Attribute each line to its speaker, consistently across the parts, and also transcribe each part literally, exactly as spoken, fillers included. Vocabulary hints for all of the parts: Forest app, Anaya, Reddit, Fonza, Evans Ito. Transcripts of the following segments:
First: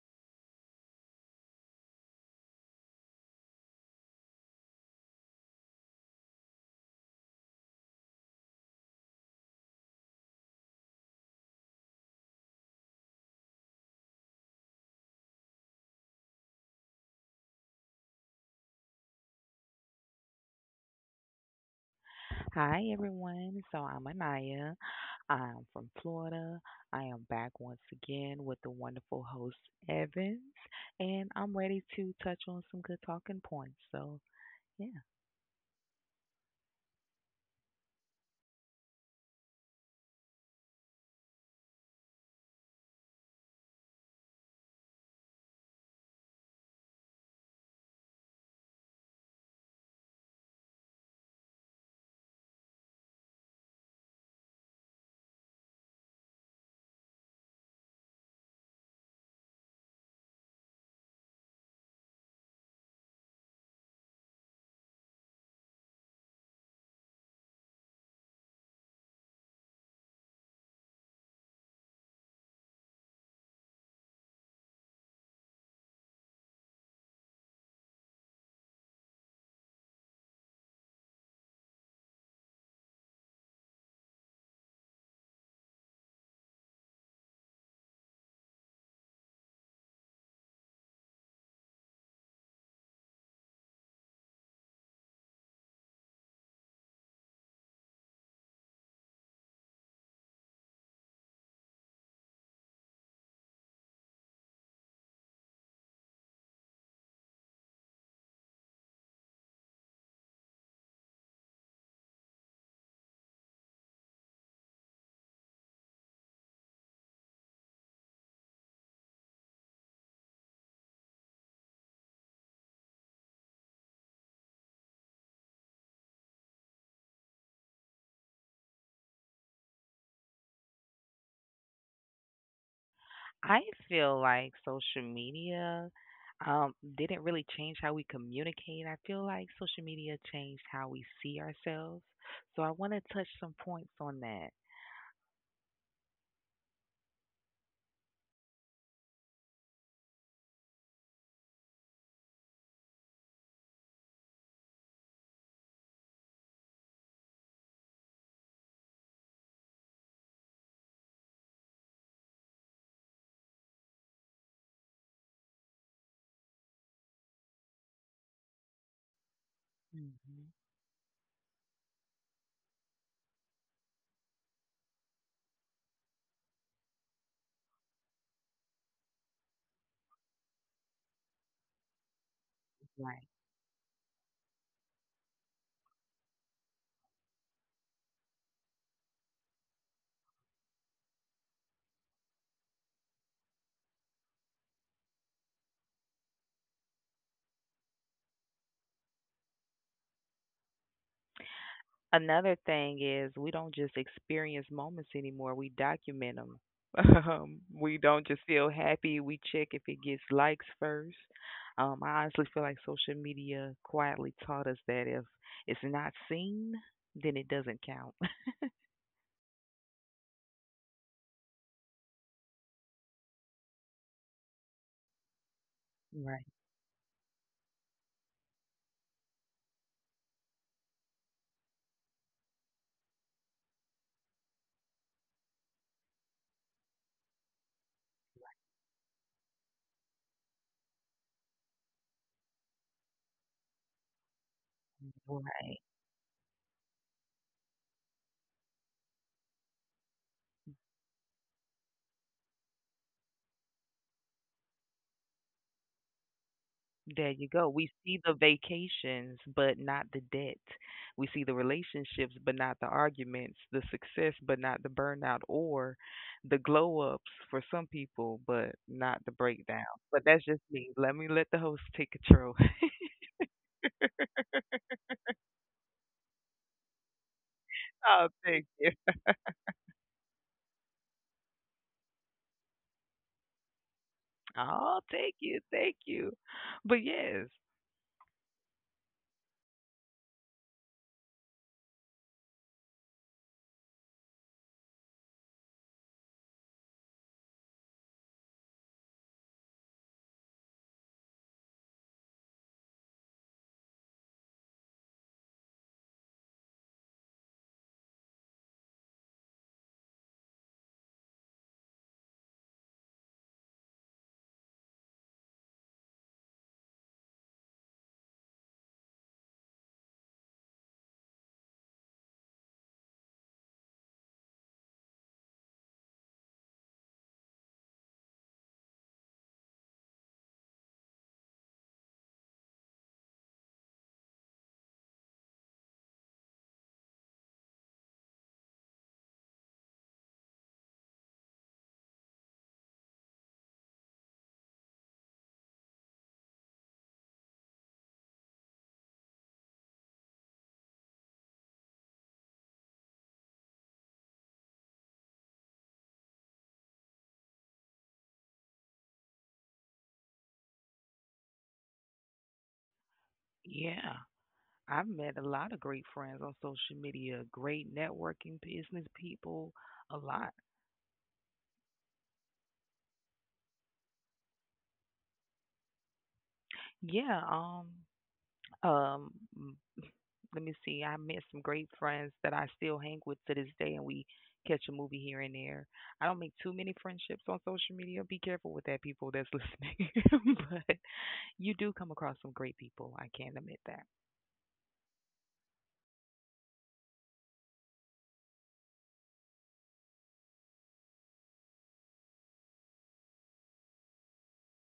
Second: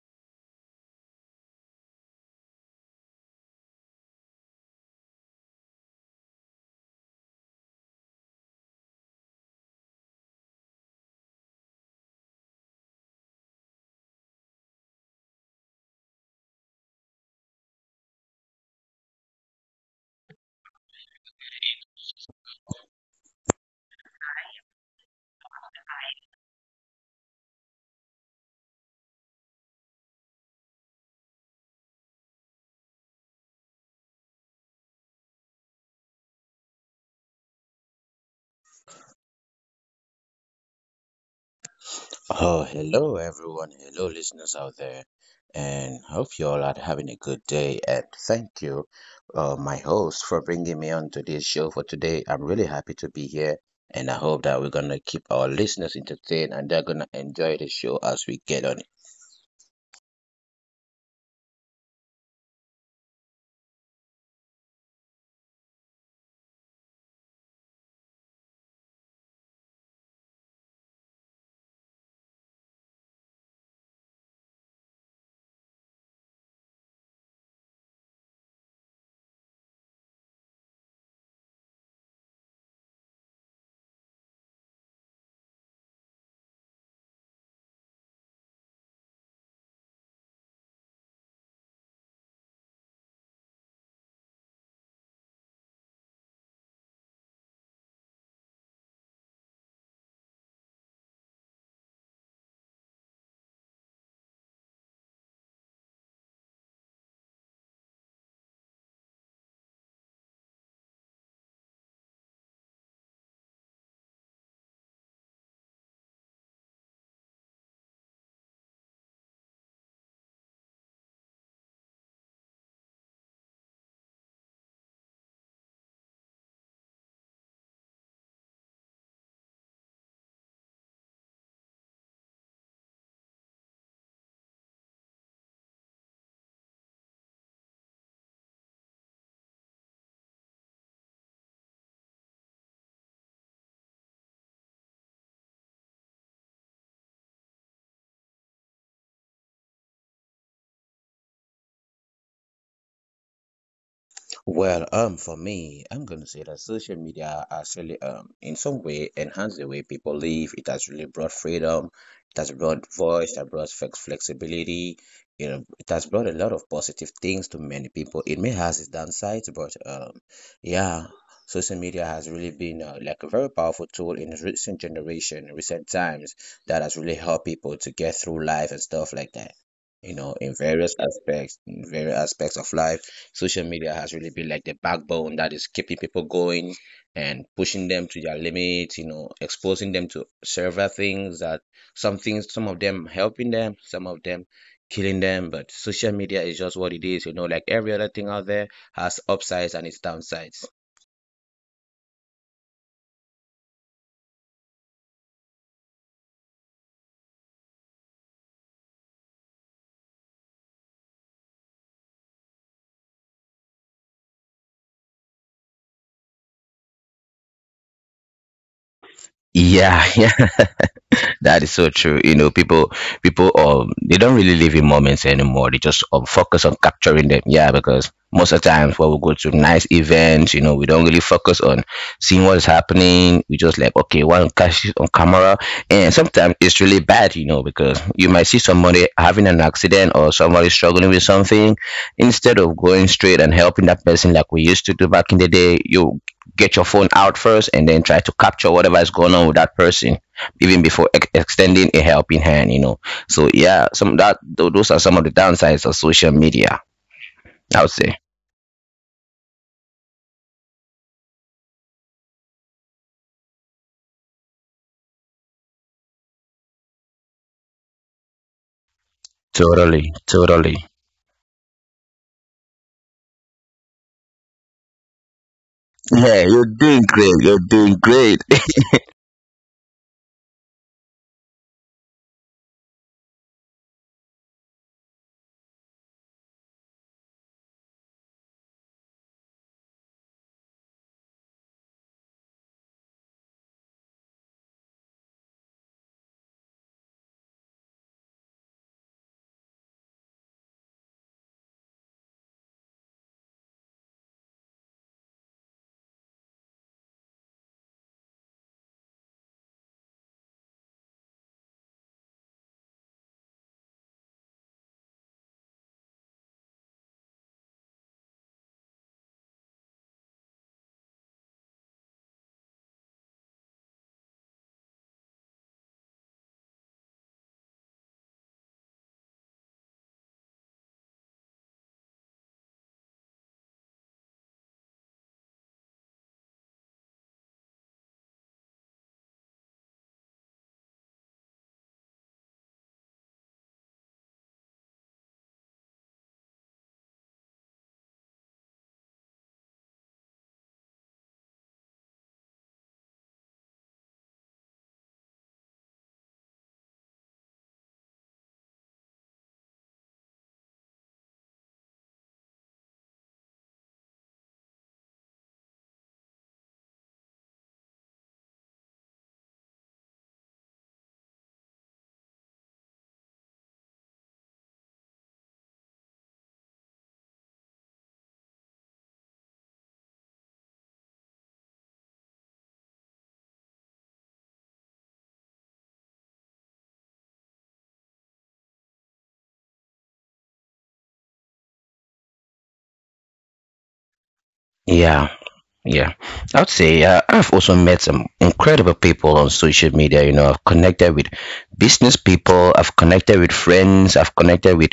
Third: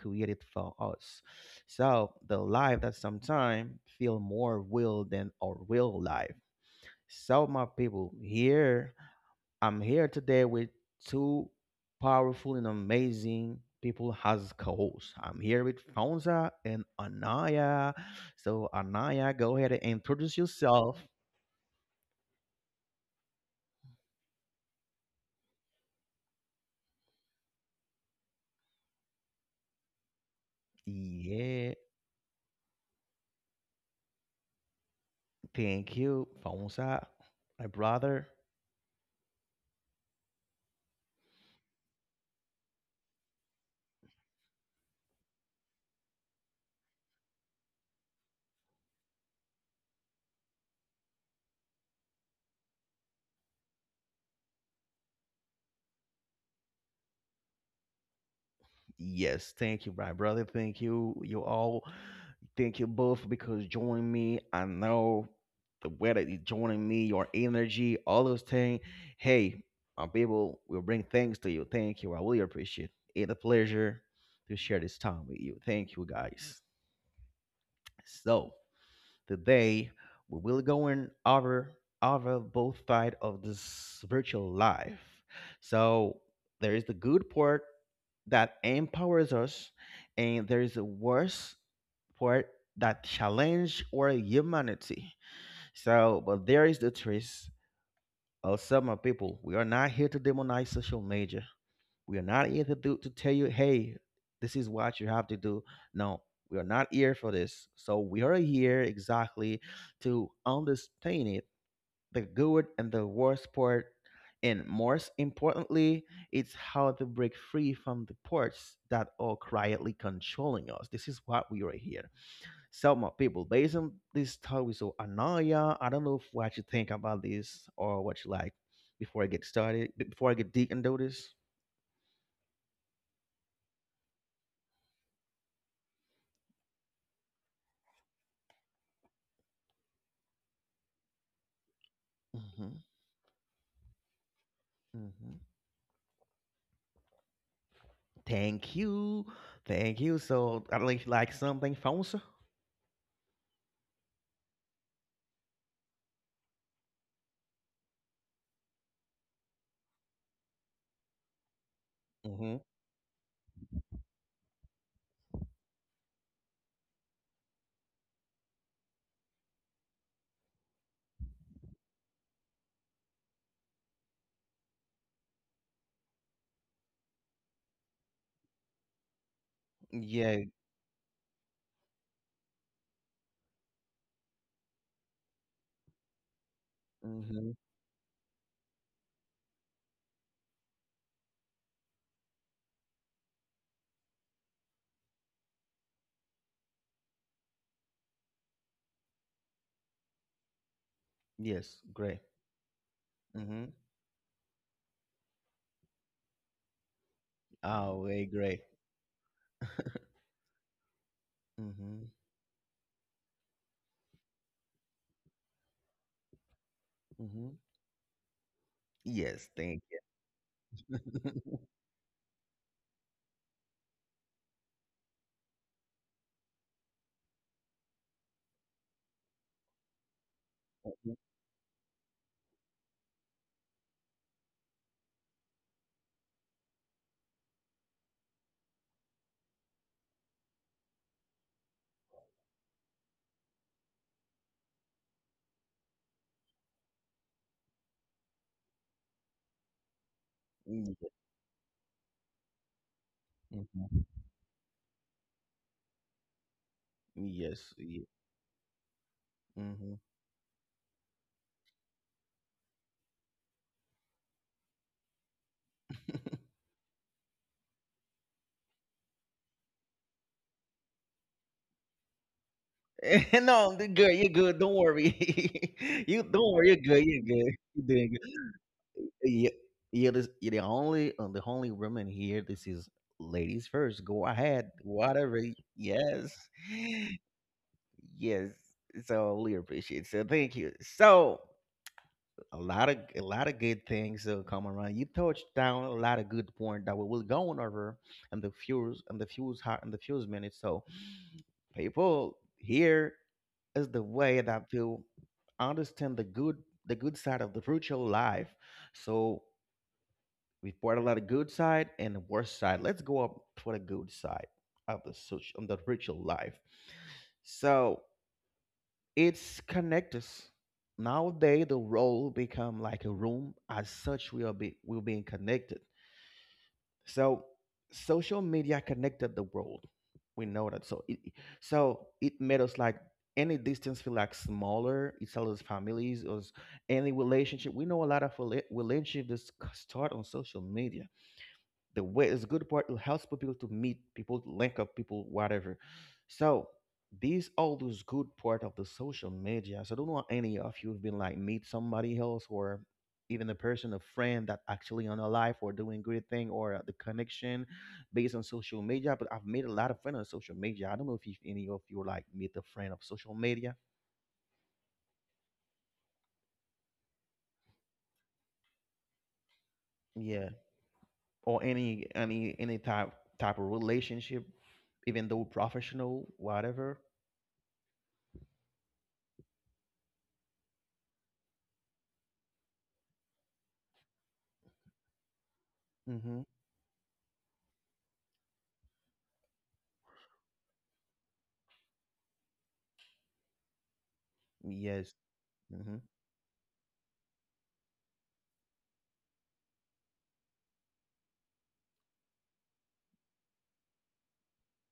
Speaker 1: created for us. So the life that sometimes feel more real than our real life. So my people, here I'm here today with two powerful and amazing people as co-hosts. I'm here with Fonza and Anaya. So Anaya, go ahead and introduce yourself.
Speaker 2: Hi everyone. So I'm Anaya. I'm from Florida. I am back once again with the wonderful host Evans, and I'm
Speaker 1: Yeah,
Speaker 2: ready to touch on some good talking points. So yeah,
Speaker 1: thank you, Fonza, my brother.
Speaker 3: Oh, hello everyone. Hello listeners out there. And hope you all are having a good day. And thank you, uh, my host, for bringing me on to this show for today. I'm really happy to be here. And I hope that we're going to keep our listeners entertained and they're going to enjoy the show as we get on.
Speaker 1: Yes, thank you, my brother. Thank you, you all. Thank you both because joining me. I know the way that you joining me, your energy, all those things. Hey, my people, we'll bring things to you. Thank you. I really appreciate it. It's a pleasure to share this time with you. Thank you, guys. So, today, we will go in over over both side of this virtual life. So there is the good part that empowers us, and there is a worse part that challenge our humanity. So, but there is the truth. Also, my people, we are not here to demonize social media. We are not here to do to tell you, hey, this is what you have to do. No, we are not here for this. So we are here exactly to understand it, the good and the worst part, and most importantly, it's how to break free from the parts that are quietly controlling us. This is what we are here. So my people, based on this talk we saw Anaya, I don't know if what you think about this or what you like before I get started, before I get deep into this.
Speaker 2: I feel like social media um, didn't really change how we communicate. I feel like social media changed how we see ourselves. So I
Speaker 1: Hmm.
Speaker 2: want to touch some points on that.
Speaker 1: Hmm. Thank you. Thank you. So, I like like something fancy.
Speaker 3: Well, um, for me, I'm going to say that social media actually, um, in some way, enhanced the way people live. It has really brought freedom. It has
Speaker 1: Mm-hmm.
Speaker 3: brought voice. It has brought flex flexibility. You know, it has brought a lot of positive things to many people. It may has its downsides, but um,
Speaker 2: hmm
Speaker 3: yeah, social media has really been uh, like a very powerful tool in recent generation, recent times that has really helped people to get through life and stuff like that. You know,
Speaker 1: Yeah.
Speaker 3: in various aspects, in various aspects of life
Speaker 2: Right.
Speaker 3: social media has really been like the backbone that is keeping people going and
Speaker 1: Mm-hmm.
Speaker 3: pushing them to their limits, you know, exposing them to several things that some things, some of them helping them, some of them killing them. But social media is just what it is, you know, like every other thing out there has upsides and its downsides.
Speaker 1: Yes. Great.
Speaker 2: Another thing is we
Speaker 1: Mm-hmm.
Speaker 2: don't just experience moments anymore, we document them. Um, we
Speaker 1: Oh,
Speaker 2: don't
Speaker 1: way
Speaker 2: just feel
Speaker 1: great.
Speaker 2: happy, we check if it gets likes first. Um,
Speaker 1: Mm-hmm.
Speaker 2: I honestly feel like social media quietly taught us that if it's not seen, then it
Speaker 1: Mm-hmm.
Speaker 2: doesn't count.
Speaker 1: Yes. Thank
Speaker 3: Yeah,
Speaker 1: you.
Speaker 3: yeah, that is so true. You know, people, people, um, they don't really live in moments anymore. They just um,
Speaker 2: Right.
Speaker 3: focus on capturing them. Yeah, because most of the times when we go to nice events, you know, we don't really focus on seeing what is happening. We just like, okay, want to catch it on camera, and sometimes it's really bad, you know, because you might see somebody having an accident or somebody struggling with something, instead of going straight and helping that person like we used to do back in the day. You get your phone out first and then try to capture whatever is going on with that person even before ex- extending a helping hand you know So yeah, some
Speaker 1: Mm-hmm.
Speaker 3: that tho- those are some of the downsides of social media.
Speaker 2: There you go.
Speaker 1: Yes.
Speaker 3: I
Speaker 2: We
Speaker 3: would
Speaker 1: Yeah.
Speaker 3: say
Speaker 2: see the vacations, but
Speaker 1: Mm-hmm.
Speaker 2: not the debt. We see the relationships, but not the arguments, the success, but not the burnout, or the glow ups for some people, but not the breakdown.
Speaker 3: totally,
Speaker 2: But that's just
Speaker 3: totally.
Speaker 2: me. Let me let the host take control.
Speaker 1: No, the good. You're good. Don't worry. You
Speaker 3: Yeah,
Speaker 1: don't
Speaker 3: you're
Speaker 1: worry. You're
Speaker 3: doing
Speaker 1: good. You're
Speaker 3: great.
Speaker 1: good.
Speaker 3: You're
Speaker 1: You're
Speaker 3: doing
Speaker 1: doing
Speaker 2: Oh,
Speaker 3: great.
Speaker 2: thank you.
Speaker 1: yeah, yeah, this, yeah, the only uh, the only woman here. This is ladies first. Go ahead,
Speaker 2: Oh, thank
Speaker 1: whatever. y-
Speaker 2: you. Thank
Speaker 1: Yes,
Speaker 2: you. But yes,
Speaker 1: yes. So I really appreciate. So thank you. So a lot of a lot of good things uh, come around. You touched down a lot of good point that we will go on over and the fuse and the fuse hot and the fuse minutes. So people here is the way that to understand the good the good side of the virtual life. So we've brought a lot of good side and the worst side. Let's go up for the good side of the social, of the ritual life. So it's connect us. Nowadays, the role become like a room. As such, we are be we're being connected. So social media connected the world. We know that. So it it- so it made us like any distance feel like smaller. It tells us families or any relationship. We know a lot of rela- relationships start on social media, the way is good part. It helps people to meet people, to link up people, whatever. So these all those good part of the social media. So I don't know any of you have been like meet somebody else, or even a person, a friend that actually on a life or doing great thing, or the connection based on social media. But I've made a lot of friends on social media. I don't know if you, any of you like meet a friend of social media.
Speaker 2: yeah. I've met a lot of great friends on social media, great networking business people, a
Speaker 1: Yeah.
Speaker 2: lot.
Speaker 1: Or any any any type type of relationship, even though professional, whatever.
Speaker 2: Yeah, um, um let me see. I met some great friends that I still hang with to this day, and we catch a movie here and there. I don't
Speaker 1: Mm-hmm.
Speaker 2: make too many friendships on social media. Be careful with that, people that's listening. But you do come across some great people. I can't admit that.
Speaker 1: Yes.
Speaker 3: Yeah,
Speaker 1: Mhm.
Speaker 3: yeah, I would say uh, I've also met some incredible people on social media. You know, I've connected with business people, I've connected with friends, I've connected with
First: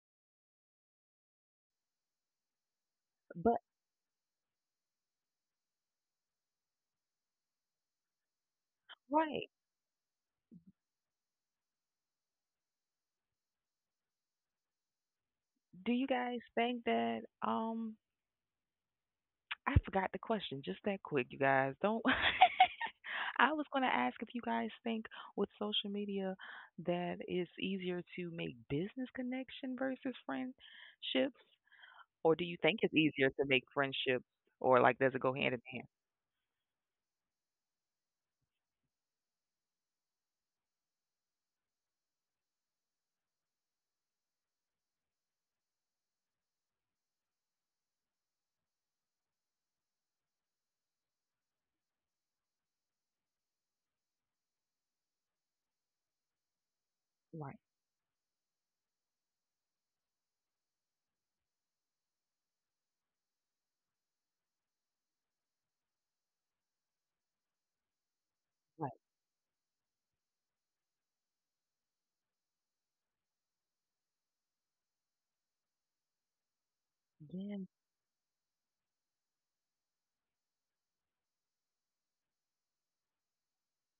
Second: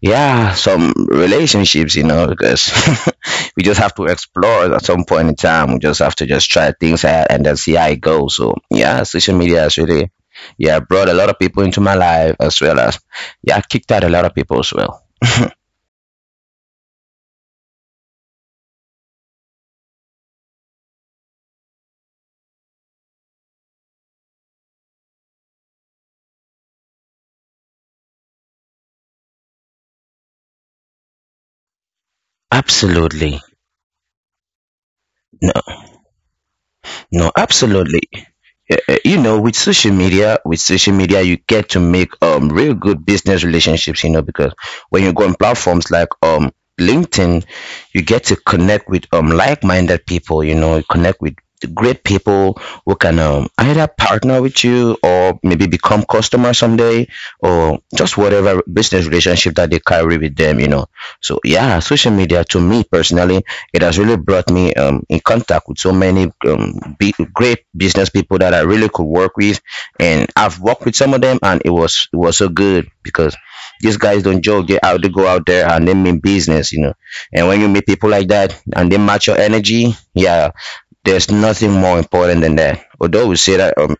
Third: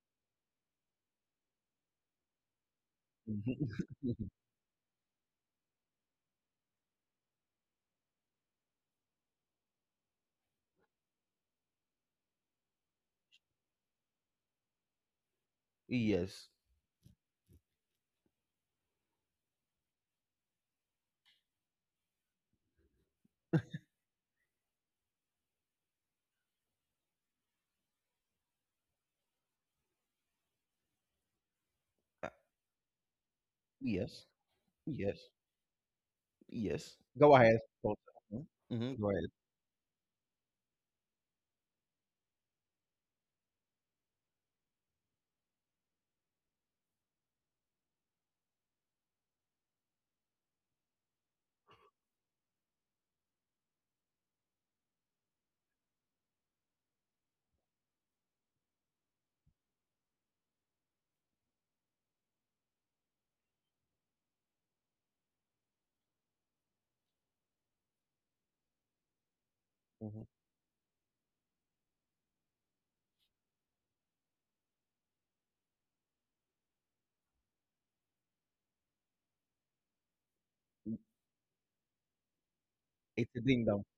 Speaker 3: yeah some relationships, you know, because
Speaker 1: Mhm.
Speaker 2: But
Speaker 3: we just have to explore at some point in time. We just have to just try things out and then see how it goes. So yeah, social
Speaker 2: right,
Speaker 3: media has really yeah brought a lot of people into my life as well as yeah kicked out a lot of people as well.
Speaker 2: do you guys
Speaker 1: Yes.
Speaker 2: think that? Um, I forgot the question just that quick. You guys don't. I was going to ask if you guys think with social media that it's easier to make business connection versus friendships.
Speaker 1: Uh,
Speaker 2: Or do you think it's easier
Speaker 3: Absolutely.
Speaker 2: to make friendships
Speaker 1: yes.
Speaker 2: or, like, does it
Speaker 1: Yes.
Speaker 2: go hand in hand?
Speaker 1: Yes.
Speaker 3: No,
Speaker 1: Go ahead. Both.
Speaker 3: absolutely.
Speaker 1: Mhm.
Speaker 3: Uh, uh,
Speaker 1: Mhm. Go
Speaker 3: You
Speaker 1: ahead.
Speaker 3: know, with social media, with social media, you get to make um real good business relationships. You know, because when you go on platforms like um LinkedIn, you get to connect with um like-minded people. You know, you connect with great people who can um, either partner with you or maybe become customer someday
Speaker 2: Right,
Speaker 3: or just whatever business relationship that they carry with them. You know, so yeah, social media to me personally it has really brought me um, in contact with so many um, big, great business people that I really
Speaker 2: right.
Speaker 3: could work with,
Speaker 1: Mhm.
Speaker 3: and I've worked with some of them, and it was it was so good because these guys don't joke. They out they go out there and they mean business, you know. And when
Speaker 2: Yes,
Speaker 3: you meet people like that and they match your energy, yeah, there's nothing more important than that. Although
Speaker 1: It's
Speaker 3: we
Speaker 1: a
Speaker 3: say
Speaker 1: ding
Speaker 3: that
Speaker 1: dong.
Speaker 3: um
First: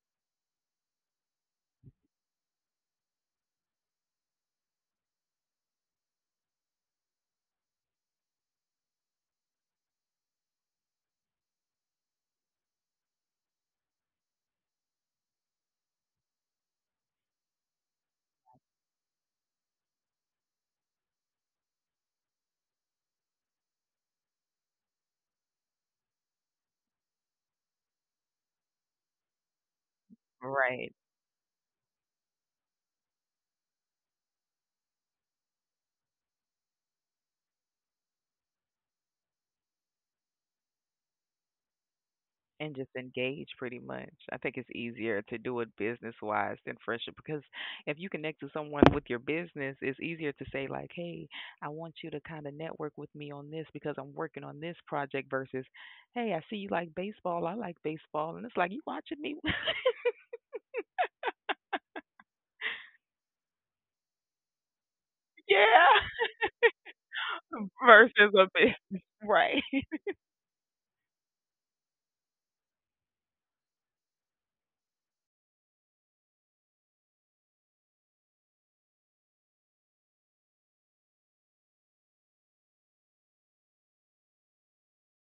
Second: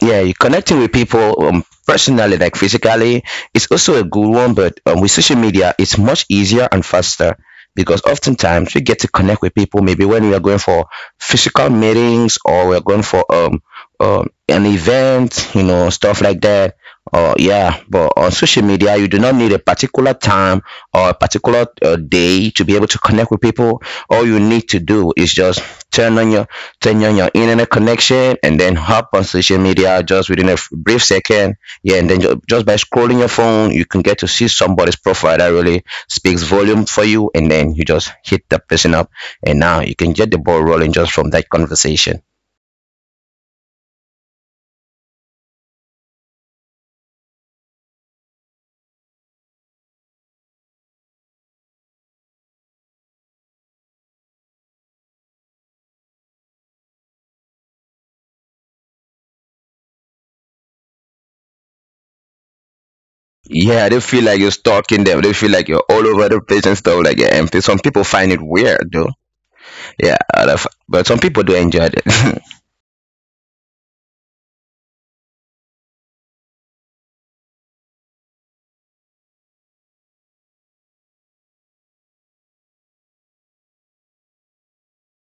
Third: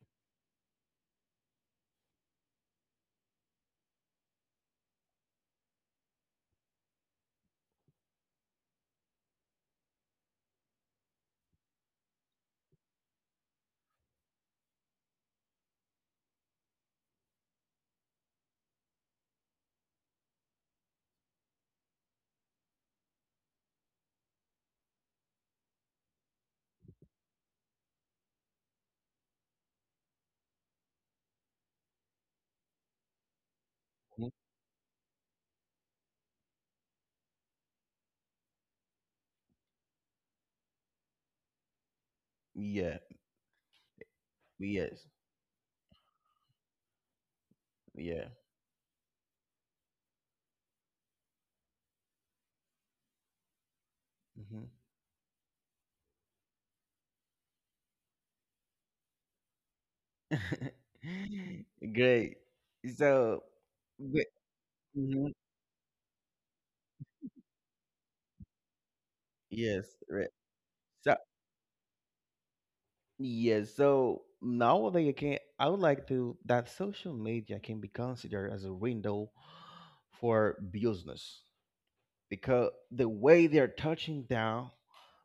Speaker 3: yeah you connecting with people um, personally like physically is also a good one, but um, with social media it's much easier and faster because oftentimes we get to connect with people maybe when we are going for physical meetings or we're going for um, um an event, you know, stuff like that, or yeah but on social media you do not need a particular time or a particular uh, day to be able to connect with people. All you need to do is just turn on your turn on your internet connection and then hop on social media just within a f-
Speaker 2: right,
Speaker 3: brief second. Yeah, and then ju- just by scrolling your phone, you can get to
Speaker 1: Mhm.
Speaker 3: see somebody's profile that really speaks volume for you. And then you just hit the person up, and now you can get the ball rolling just from that conversation.
Speaker 2: and just
Speaker 1: Yeah.
Speaker 2: engage pretty much. I think it's
Speaker 1: Yes.
Speaker 2: easier to do it business-wise than friendship because if you
Speaker 1: Yeah.
Speaker 2: connect to someone with your business, it's easier to say like, "Hey, I want you to kinda network with me on this because I'm working on
Speaker 1: Hmm.
Speaker 2: this project," versus, "Hey, I see you like baseball. I like baseball." And it's like, "You watching me?"
Speaker 1: Great. So,
Speaker 3: Yeah, they feel
Speaker 1: but-
Speaker 3: like you're stalking them. They
Speaker 1: mhm.
Speaker 3: feel like you're all
Speaker 2: Yeah,
Speaker 3: over the place and stuff like that. And pe- some people find
Speaker 2: versus
Speaker 3: it
Speaker 2: a
Speaker 3: weird,
Speaker 2: business.
Speaker 3: though.
Speaker 2: Right.
Speaker 1: Yes.
Speaker 3: Yeah,
Speaker 1: Right.
Speaker 3: I love- but
Speaker 1: So,
Speaker 3: some people do enjoy it.
Speaker 1: yes. So nowadays, I can I would like to that social media can be considered as a window for business, because the way they're touching down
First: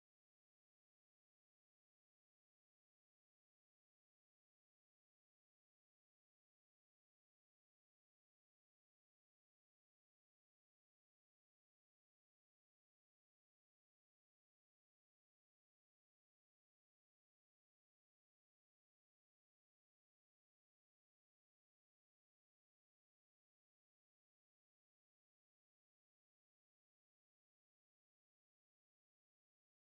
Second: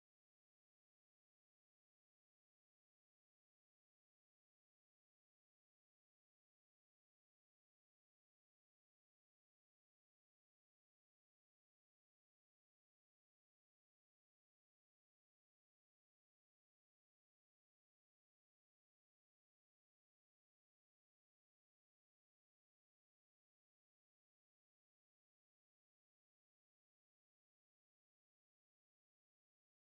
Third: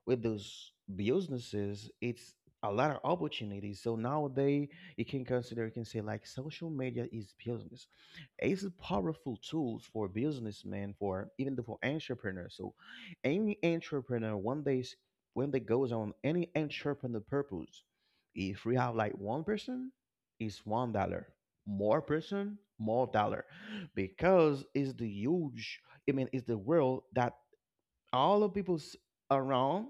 Speaker 1: with those businesses, it's a lot of opportunities. So nowadays, you can consider, you can say like social media is business. It's a powerful tools for businessmen, for even the for entrepreneurs. So any entrepreneur one day s- when they goes on any entrepreneur purpose, if we have like one person, it's one dollar. More person, more dollar, because it's the huge. I mean, it's the world that all the people around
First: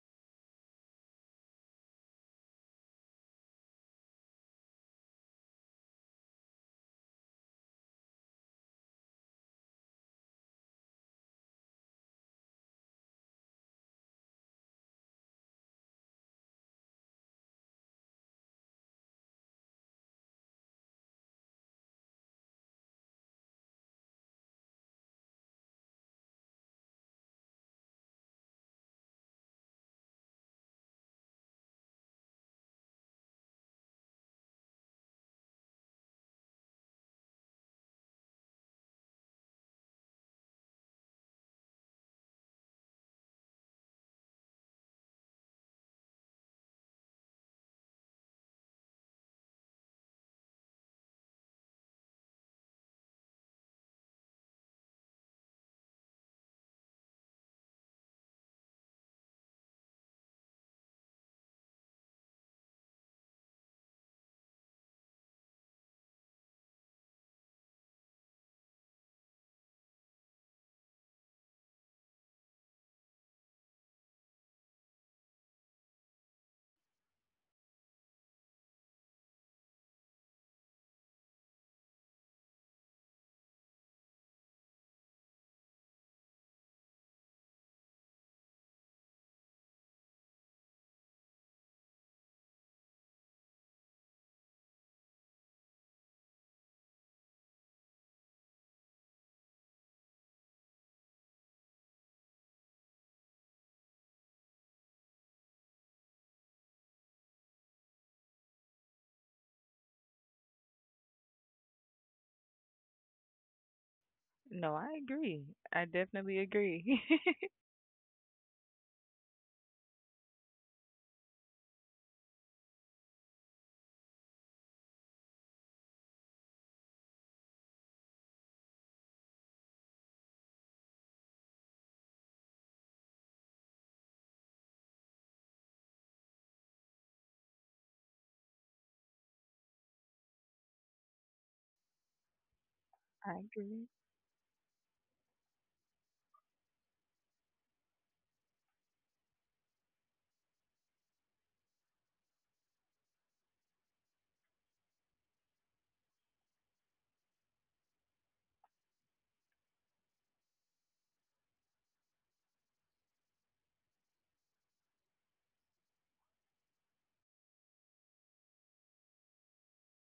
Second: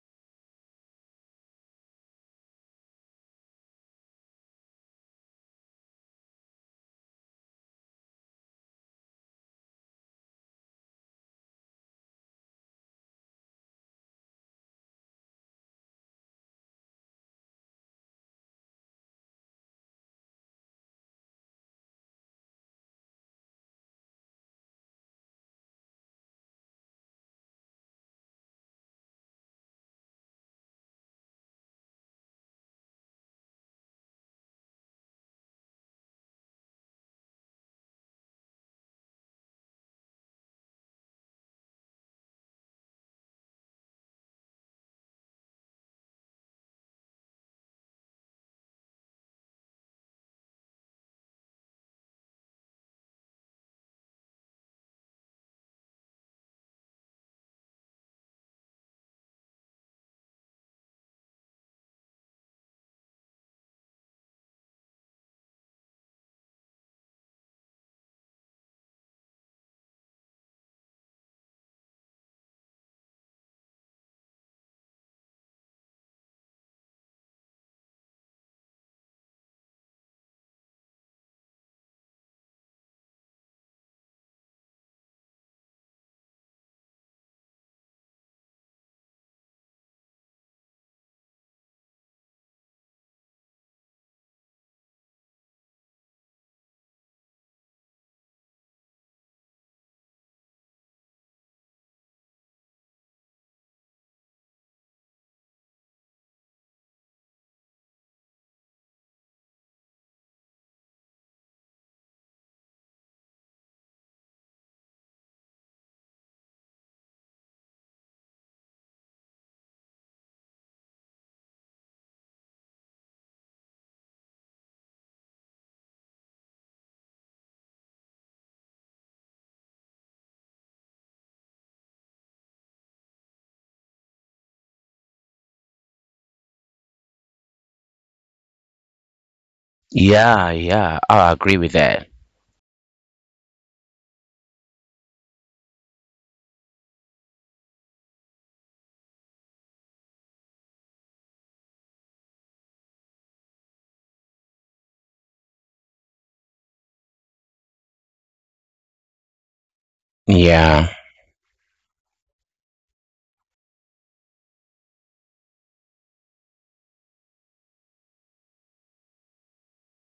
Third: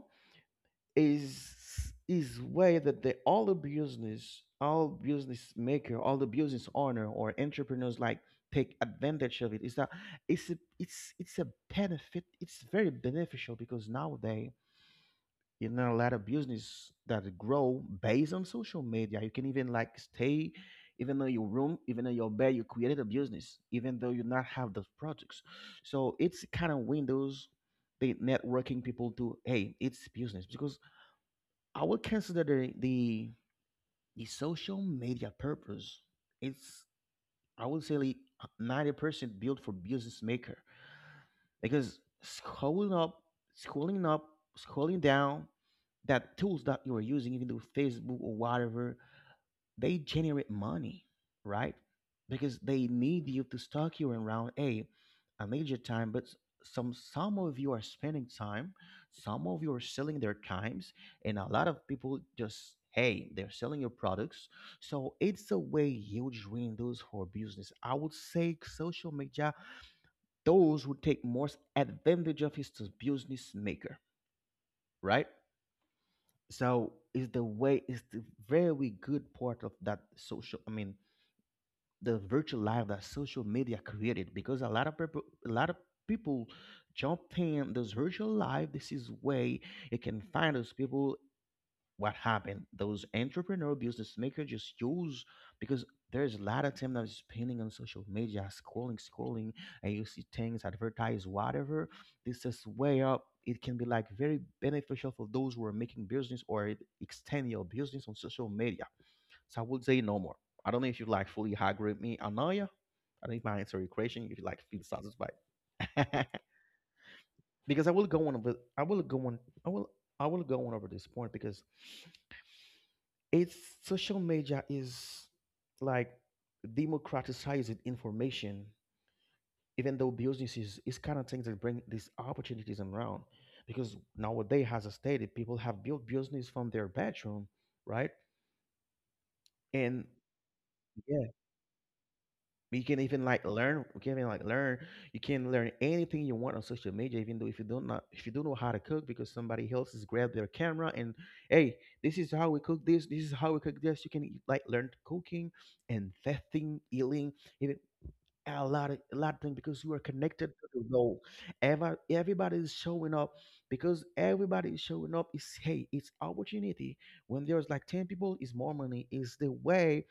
Speaker 1: is is way that the all the business, all business maker, all the business owner or entrepreneurs like take advantage of it, is that it's a, it's it's a benefit, it's very beneficial, because nowadays you know a lot of business that grow based on social media. You can even like stay even though your room, even in your bed, you created a business even though you not have those products. So it's kind of windows, the networking people do. Hey, it's business. Because I would consider the the, the social media purpose, it's I would say like ninety percent built for business maker, because scrolling up, scrolling up, scrolling down, that tools that you are using, even though Facebook or whatever, they generate money, right? Because they need you to stock you around. Hey, I need your time, but s- some some of you are spending time, some of you are selling their times, and a lot of people just hey, they're selling your products. So it's a way huge windows for business. I would say social media, those who take most advantage of is the business maker, right? So is the way is the very good part of that social. I mean, the virtual life that social media created, because a lot of people, a lot of people jump in this virtual life. This is way you can find those people, what happened, those entrepreneur business maker just use, because there's a lot of time that is spending on social media, scrolling, scrolling and you see things advertise whatever. This is way up it can be like very beneficial for those who are making business or extend your business on social media. So I would say no more. I don't know if you like fully agree with me, Anaya. I don't know if I answer your question. If you like
Speaker 2: No,
Speaker 1: feel
Speaker 2: I
Speaker 1: satisfied,
Speaker 2: agree. I definitely agree.
Speaker 1: because I will go on. Over, I will go on. I will. I will go on over this point, because it's social media is like democratizing information, even though businesses is kind of things that bring these opportunities around, because nowadays as I stated, people have built business from their bedroom, right? And
Speaker 3: Yeah, yeah,
Speaker 1: yeah,
Speaker 3: I agree with that.
Speaker 1: you can even
Speaker 2: I
Speaker 1: like learn,
Speaker 2: agree.
Speaker 1: you can even like learn you can learn anything you want on social media, even though if you don't know, if you don't know how to cook, because somebody else has grabbed their camera and hey, this is how we cook this this is how we cook this You can like learn cooking and fasting eating, even a lot of a lot of things, because you are connected to the
Speaker 3: Yeah.
Speaker 1: role. Ever everybody is showing up. Because everybody is showing up. Is hey, it's opportunity. When there's like ten people, is more money. Is the way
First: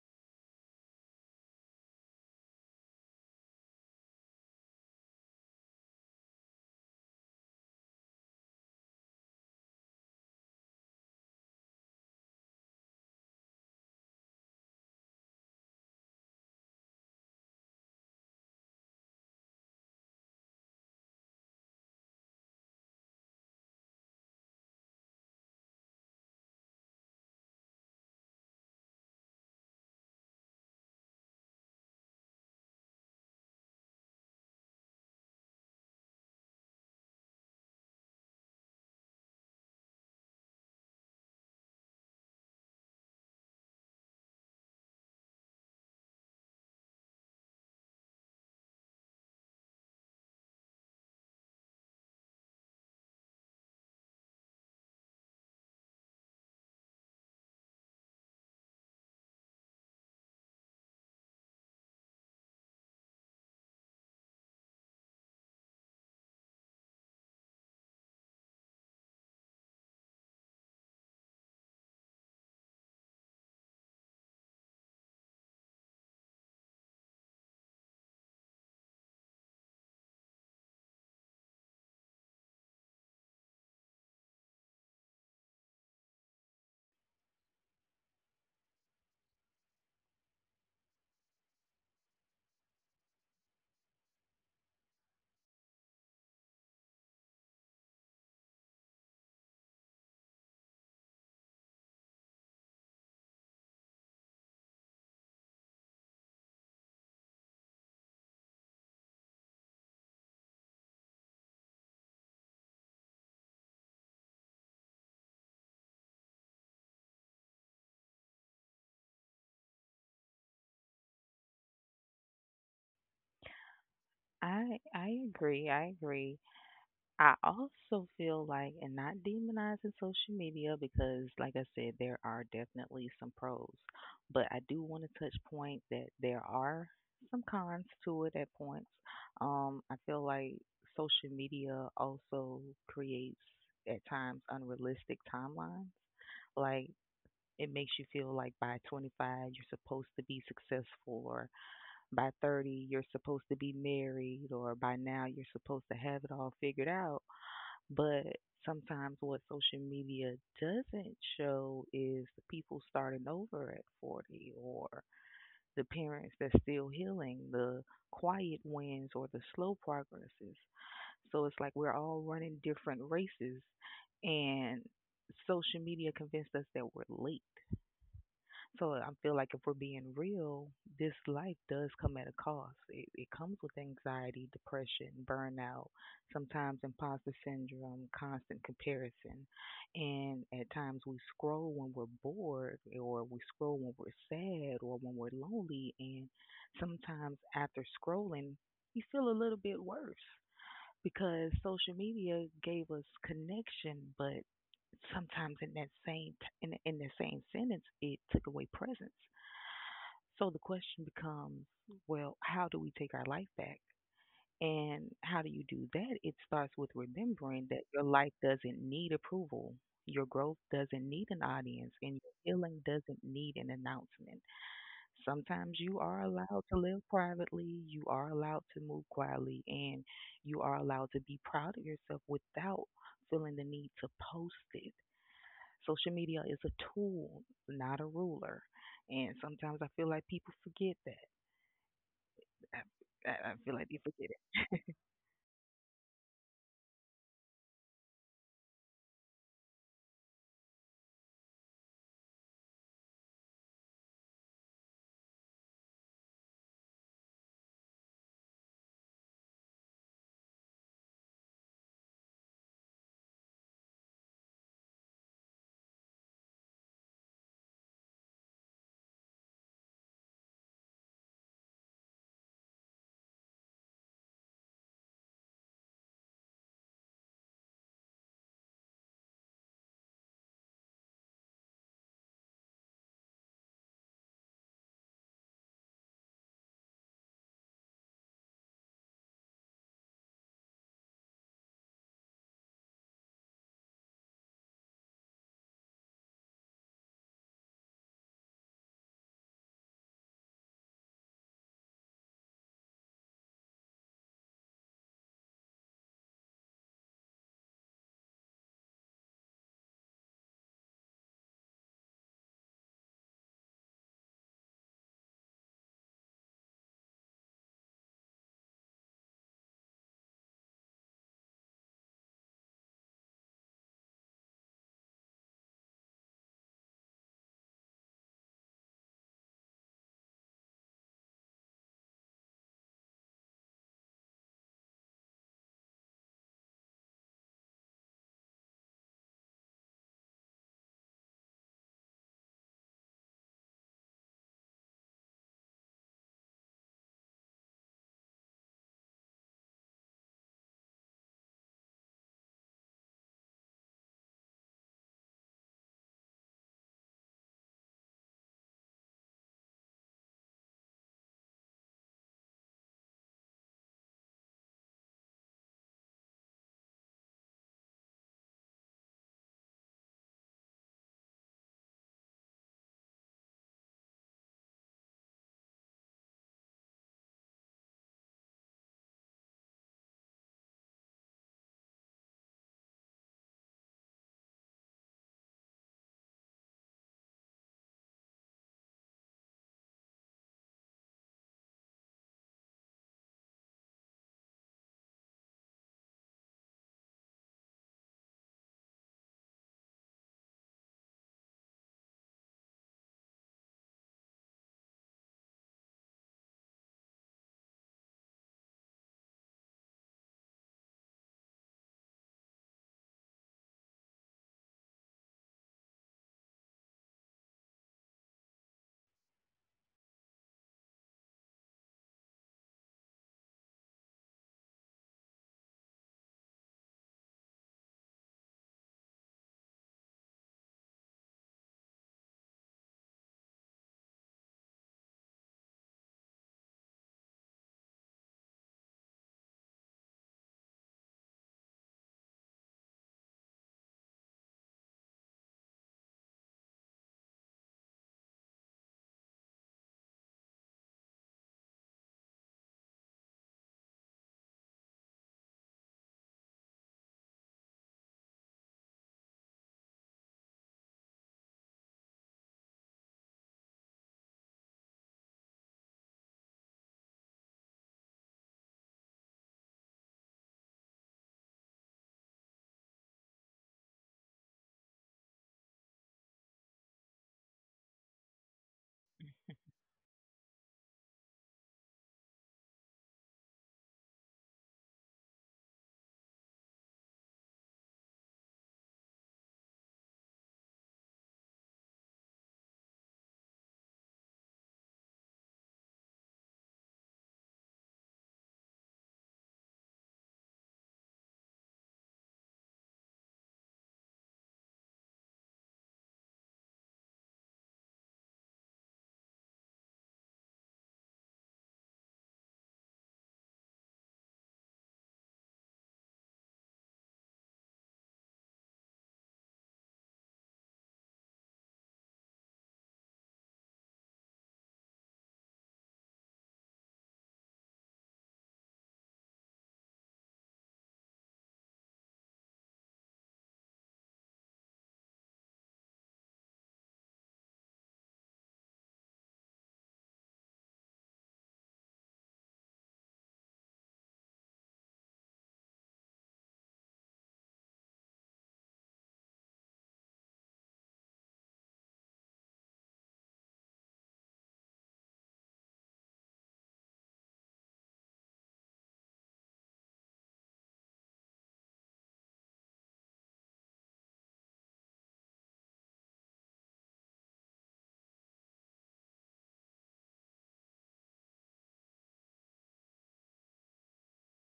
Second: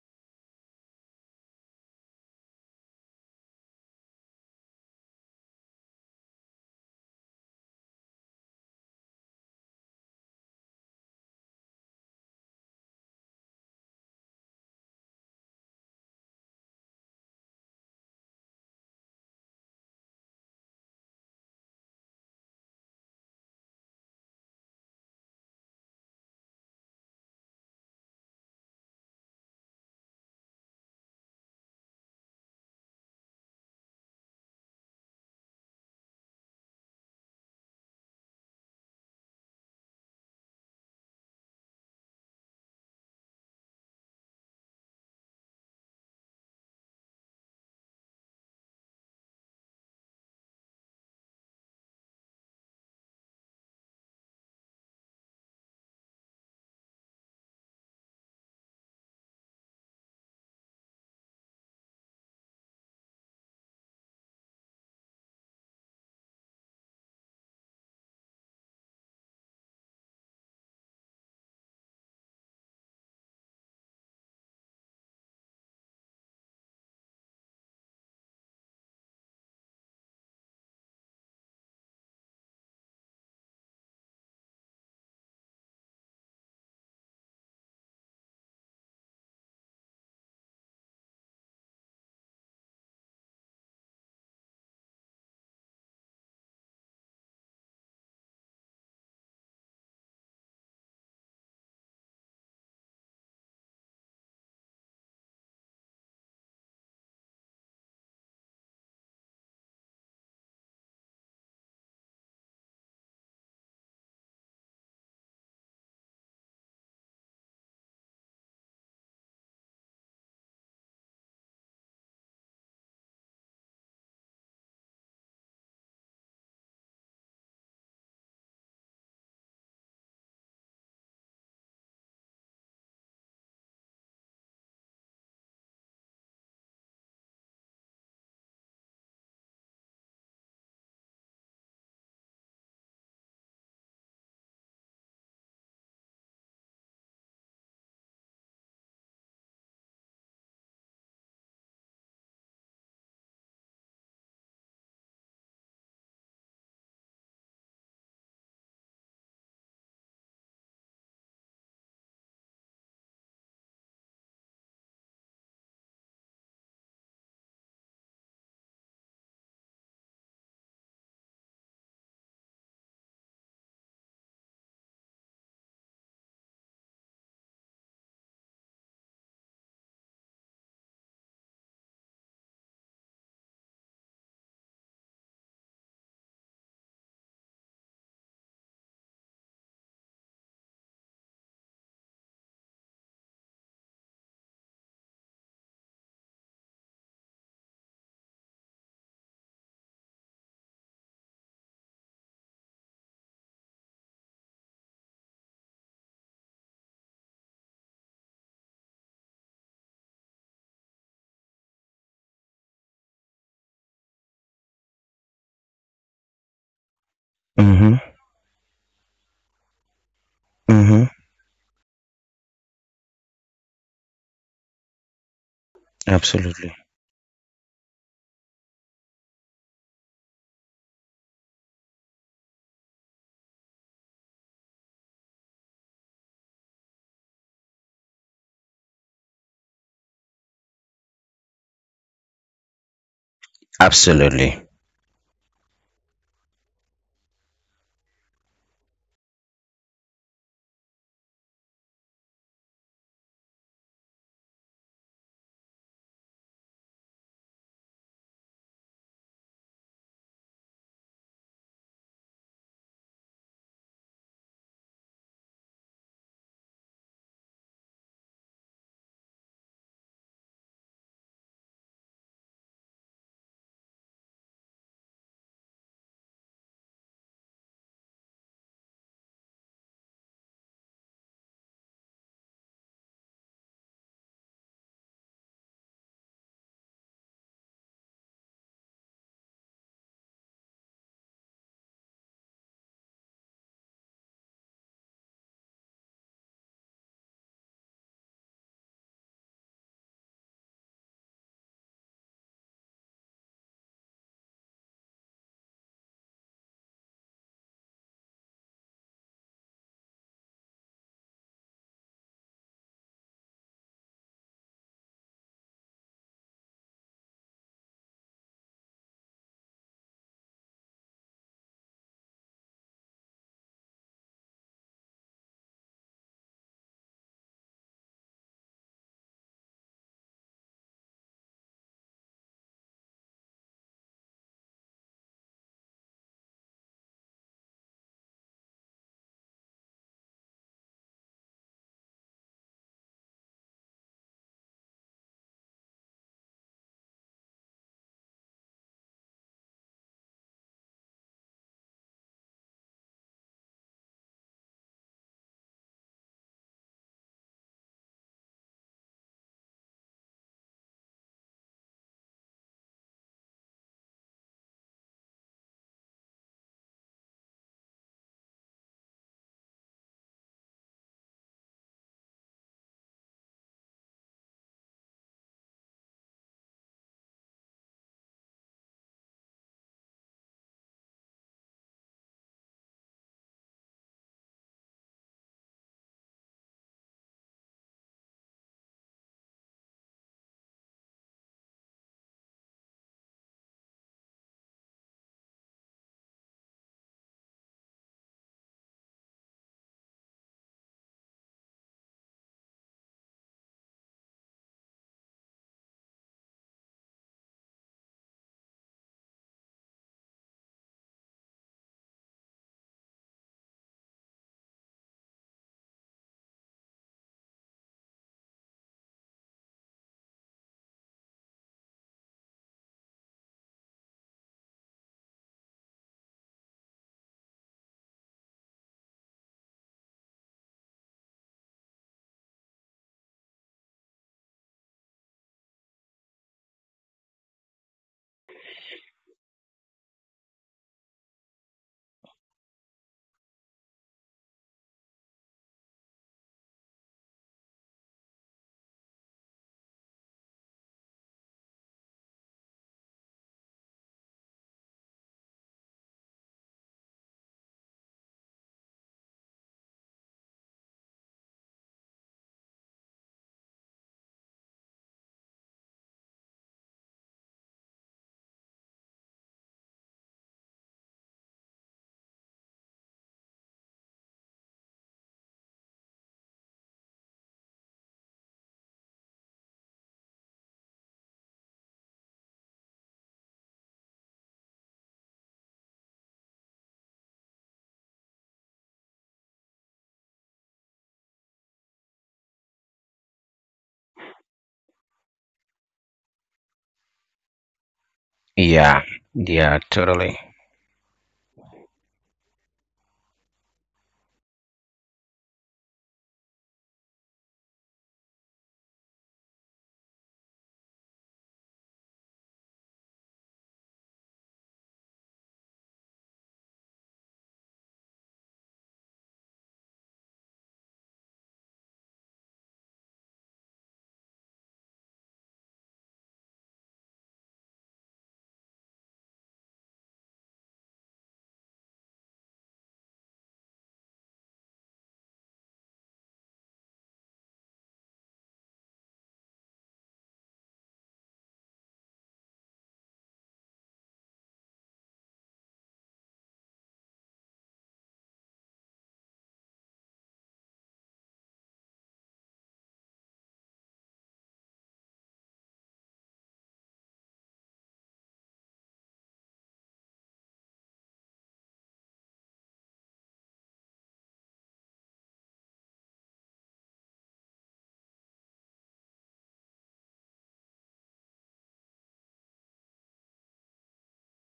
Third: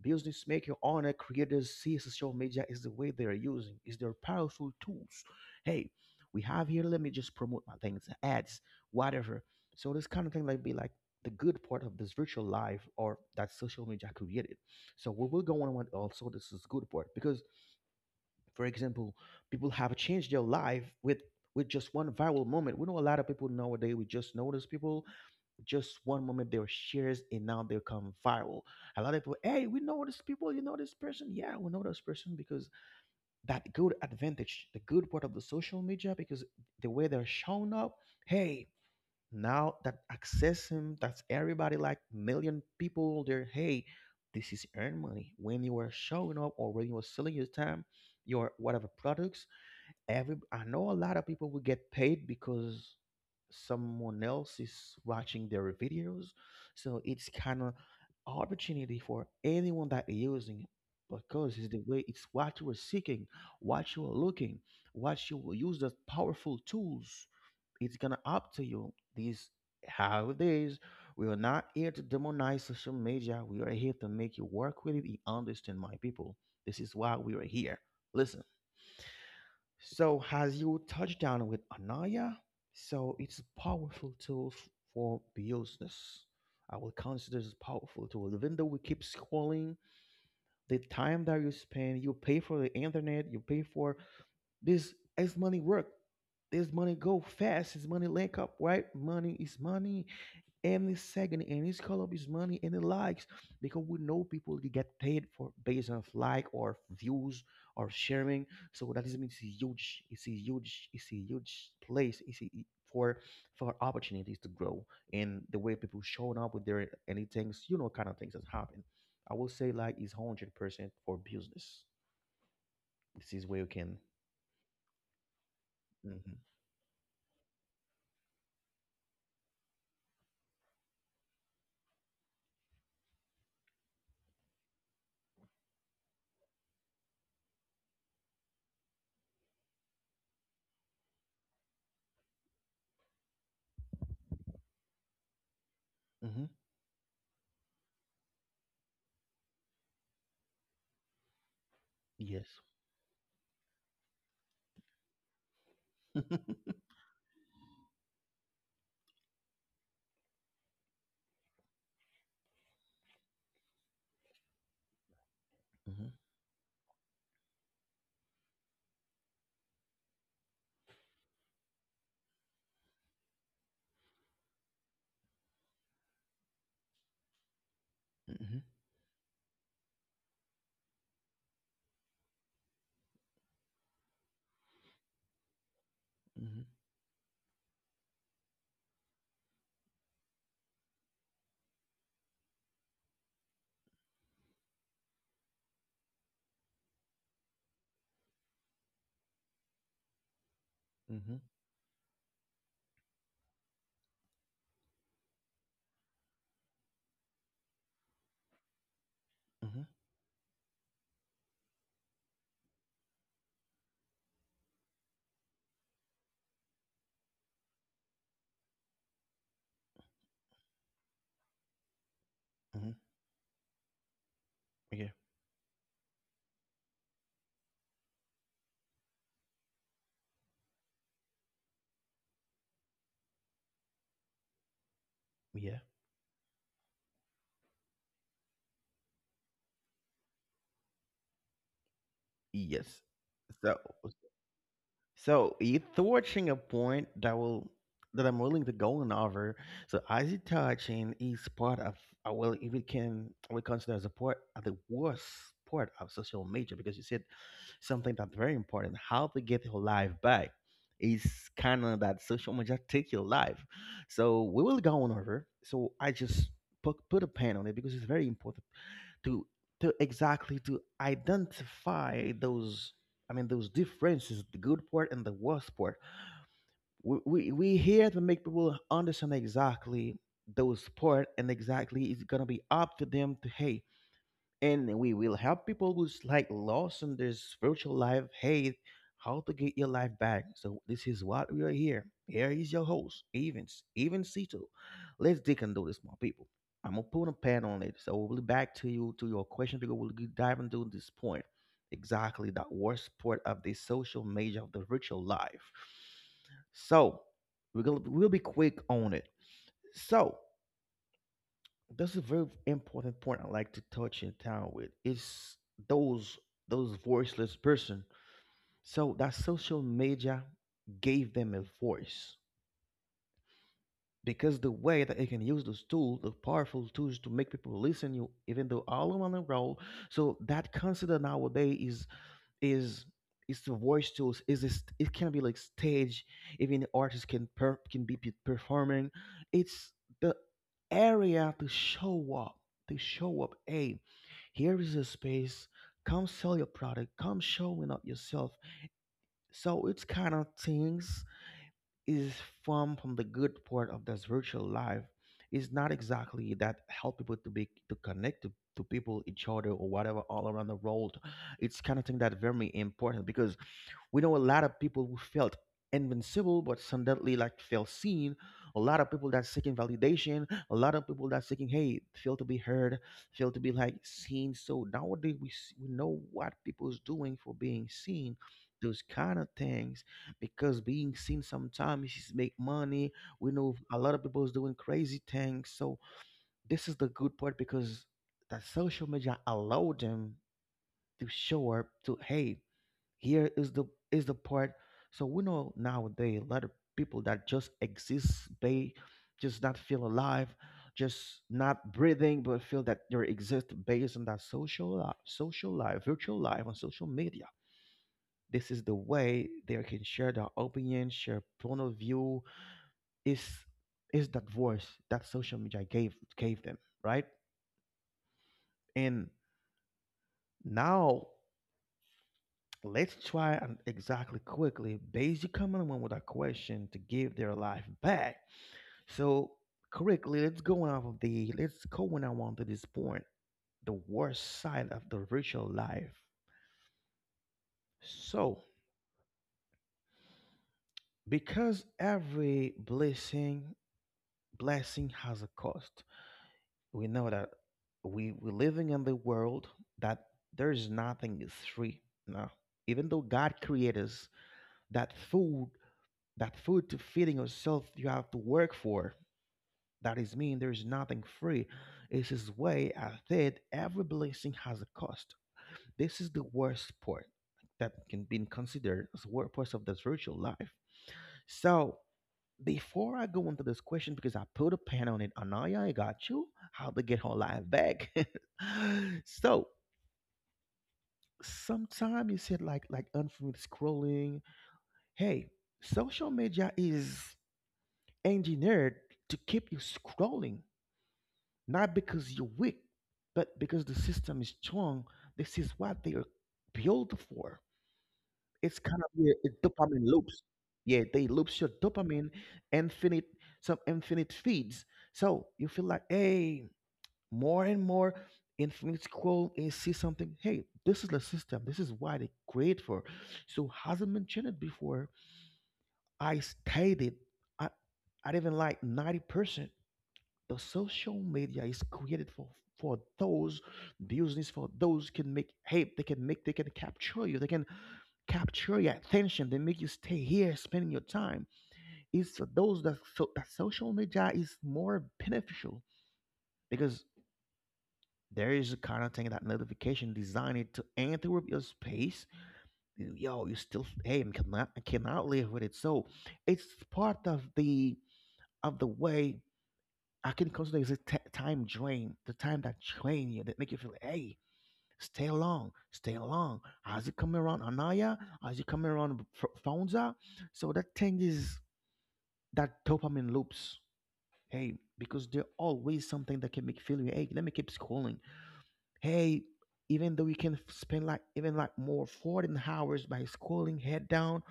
Speaker 1: business maker, owner, creators see social media is the way they are using. Is their powerful tools. Hey, we have here. Let me just promote my things, ads, whatever. So this kind of thing like be like the good part of this virtual life or that social media created. So we will go on with also this is good part, because for example, people have changed their life with with just one viral moment. We know a lot of people nowadays. We just notice people just one moment they were shares and now they come viral. A lot of people, hey, we know this people. You know this person? Yeah, we know this person, because that good advantage, the good part of the social media, because the way they're shown up. Hey, now that access him, that's everybody like million people. They're hey, this is earn money when you are showing up or when you are selling your time, your whatever products, every I know a lot of people will get paid because someone else is watching their videos. So it's kind of opportunity for anyone that is using it, because it's the way it's what you are seeking, what you are looking, what you will use the powerful tools. It's gonna up to you. These nowadays we are not here to demonize social media. We are here to make you work with it and understand my people. This is why we are here. Listen. So, as you touched down with Anaya, so it's a powerful tool f- for business. I will consider this a powerful tool. Even though we keep scrolling, the time that you spend, you pay for the internet, you pay for this is money work. This money go fast. This money link up, right? Money is money any second any it's call up his money any likes because we know people they get paid for based on like or views or sharing, so that is means it's huge, it's a huge it's a huge place, it's a, e, for for opportunities to grow, and the way people showing up with their anything's you know kind of things that happen. I will say like it's one hundred percent for business. This is where you can.
Speaker 2: I I agree. I
Speaker 1: Mm-hmm.
Speaker 2: agree. I also feel like, and not demonizing social media because, like I said, there are definitely some pros, but I do want to touch point that there are some cons to it at points. Um, I feel like social media also creates at times unrealistic timelines.
Speaker 1: Mm-hmm.
Speaker 2: Like it makes you feel like by twenty-five you're supposed to be successful or by
Speaker 1: Yes.
Speaker 2: thirty you're supposed to be married or by now you're supposed to have it all
Speaker 1: Mm-hmm.
Speaker 2: figured out, but sometimes what social media doesn't show is the people starting over at forty, or the parents that's still healing, the quiet wins or the slow progresses. So it's like we're all running different races, and social media convinced us that we're late.
Speaker 1: Mm-hmm.
Speaker 2: So I feel like if we're being real, this life does come at a cost. It, it comes with anxiety, depression, burnout,
Speaker 1: Mm-hmm.
Speaker 2: sometimes imposter syndrome, constant comparison. And at times we scroll when we're bored, or we scroll when we're sad, or when we're lonely. And sometimes after scrolling, you feel a little bit worse
Speaker 1: Mm-hmm.
Speaker 2: because social media gave us connection, but sometimes in that same in in the same sentence, it took away presence.
Speaker 1: Mm-hmm.
Speaker 2: So the question becomes, well, how do we take our life back? And how do you do that? It starts with remembering that
Speaker 3: Mhm.
Speaker 2: your life doesn't need approval. Your growth doesn't
Speaker 3: Mhm.
Speaker 2: need an audience and your healing
Speaker 1: Mm-hmm.
Speaker 2: doesn't need an announcement.
Speaker 1: Yeah.
Speaker 2: Sometimes you are allowed to
Speaker 3: Absolutely.
Speaker 2: live privately, you are allowed to move quietly, and you are allowed to be proud of yourself without feeling the need to post it.
Speaker 1: Yeah.
Speaker 2: Social media is a tool, not a ruler. And sometimes I feel like people forget that. I,
Speaker 1: Yes.
Speaker 2: I I feel
Speaker 1: So,
Speaker 2: like you forget it.
Speaker 3: Absolutely.
Speaker 1: so you touching a point that will that I'm willing to go on over. So, icy touching is part of, I will, if it can we consider as a part of the worst part of social media, because you said something that's very important. How to get your life back is kind of that social media take your life. So we will go on over. So I just put put a pen on it because it's very important to to exactly to identify those, I mean, those differences, the good part and the worst part. we we, we here to make people understand exactly those part, and exactly it's gonna be up to them to hey, and we will help people who's like lost in their spiritual life, hey, how to get your life back. So this is what we are here. Here is your host, evans Evans Cito. Let's dig into this, my people. I'm gonna put a pen on it, so we'll be back to you, to your question, to go we'll get- dive into this point, exactly that worst part of the social media, of the virtual life. So we're gonna we'll be quick on it. So that's a very important point I like to touch in town with. It's those those voiceless person. So that social media gave them a voice, because the way that they can use those tools, the powerful tools, to make people listen you, even though all around the world. So that consider nowadays is, is is the voice tools, is this, it can be like stage, even artists can per, can be pe- performing. It's the area to show up, to show up hey, here is a space, come sell your product, come showing up yourself. So it's kind of things, is, from from the good part of this virtual life, is not exactly that help people to be to connect to, to people each other or whatever all around the world. It's kind of thing that very important because we know a lot of people who felt invincible but suddenly like felt seen, a lot of people that seeking validation, a lot of people that seeking hey feel to be heard, feel to be like seen. So nowadays we, s- we know what people's doing for being seen, those kind of things, because being seen sometimes is make money. We know a lot of people's doing crazy things. So this is the good part because that social media allowed them to show up to hey, here is the is the part. So we know nowadays a lot of people that just exist, they just not feel alive, just not breathing, but feel that they exist based on that social life, social life virtual life on social media. This is the way they can share their opinion, share point of view, is is that voice that social media gave gave them, right? And now, let's try and exactly quickly. Basically, coming on with a question to give their life back. So, correctly, let's go on of the let's go on on to this point. The worst side of the virtual life. So, because every blessing blessing has a cost. We know that we we're living in the world that there's nothing is free. No, even though God created us, that food, that food to feeding yourself you have to work for. That is mean there is nothing free. It's his way I said every blessing has a cost. This is the worst part that can be considered as the worst part of this virtual life. So before I go into this question, because I put a pen on it, Anaya, I got you. How to get her life back. So sometimes you said like like unfamiliar scrolling. Hey, social media is engineered to keep you scrolling, not because you're weak, but because the system is strong. This is what they are built for. It's kind
Speaker 3: Yeah.
Speaker 1: of, yeah, it
Speaker 3: Yeah,
Speaker 1: dopamine
Speaker 3: totally.
Speaker 1: loops. Yeah, they loops your dopamine, infinite, some infinite feeds. So you feel like, hey, more and more infinite scroll and see something. Hey, this is the system. This is why they create for. So hasn't mentioned it before. I stated, I I even like ninety percent. The social media is created for, for those business, for those can make hype, they can make, they can capture you, they can capture your attention, they make you stay here spending your time. It's for those that, so that social media is more beneficial because there is a kind of thing that notification designed to interrupt your space. Yo, you still hey, I cannot I cannot live with it. So it's part of the, of the way I can consider it as a t- time drain, the time that drain you, that make you feel, hey, stay long, stay long. As you come around Anaya, as you come around F- Fonza, so that thing is that dopamine loops. Hey, because there always something that can make feel you, hey, let me keep scrolling. Hey, even though you can f- spend like even like more fourteen hours by scrolling head down,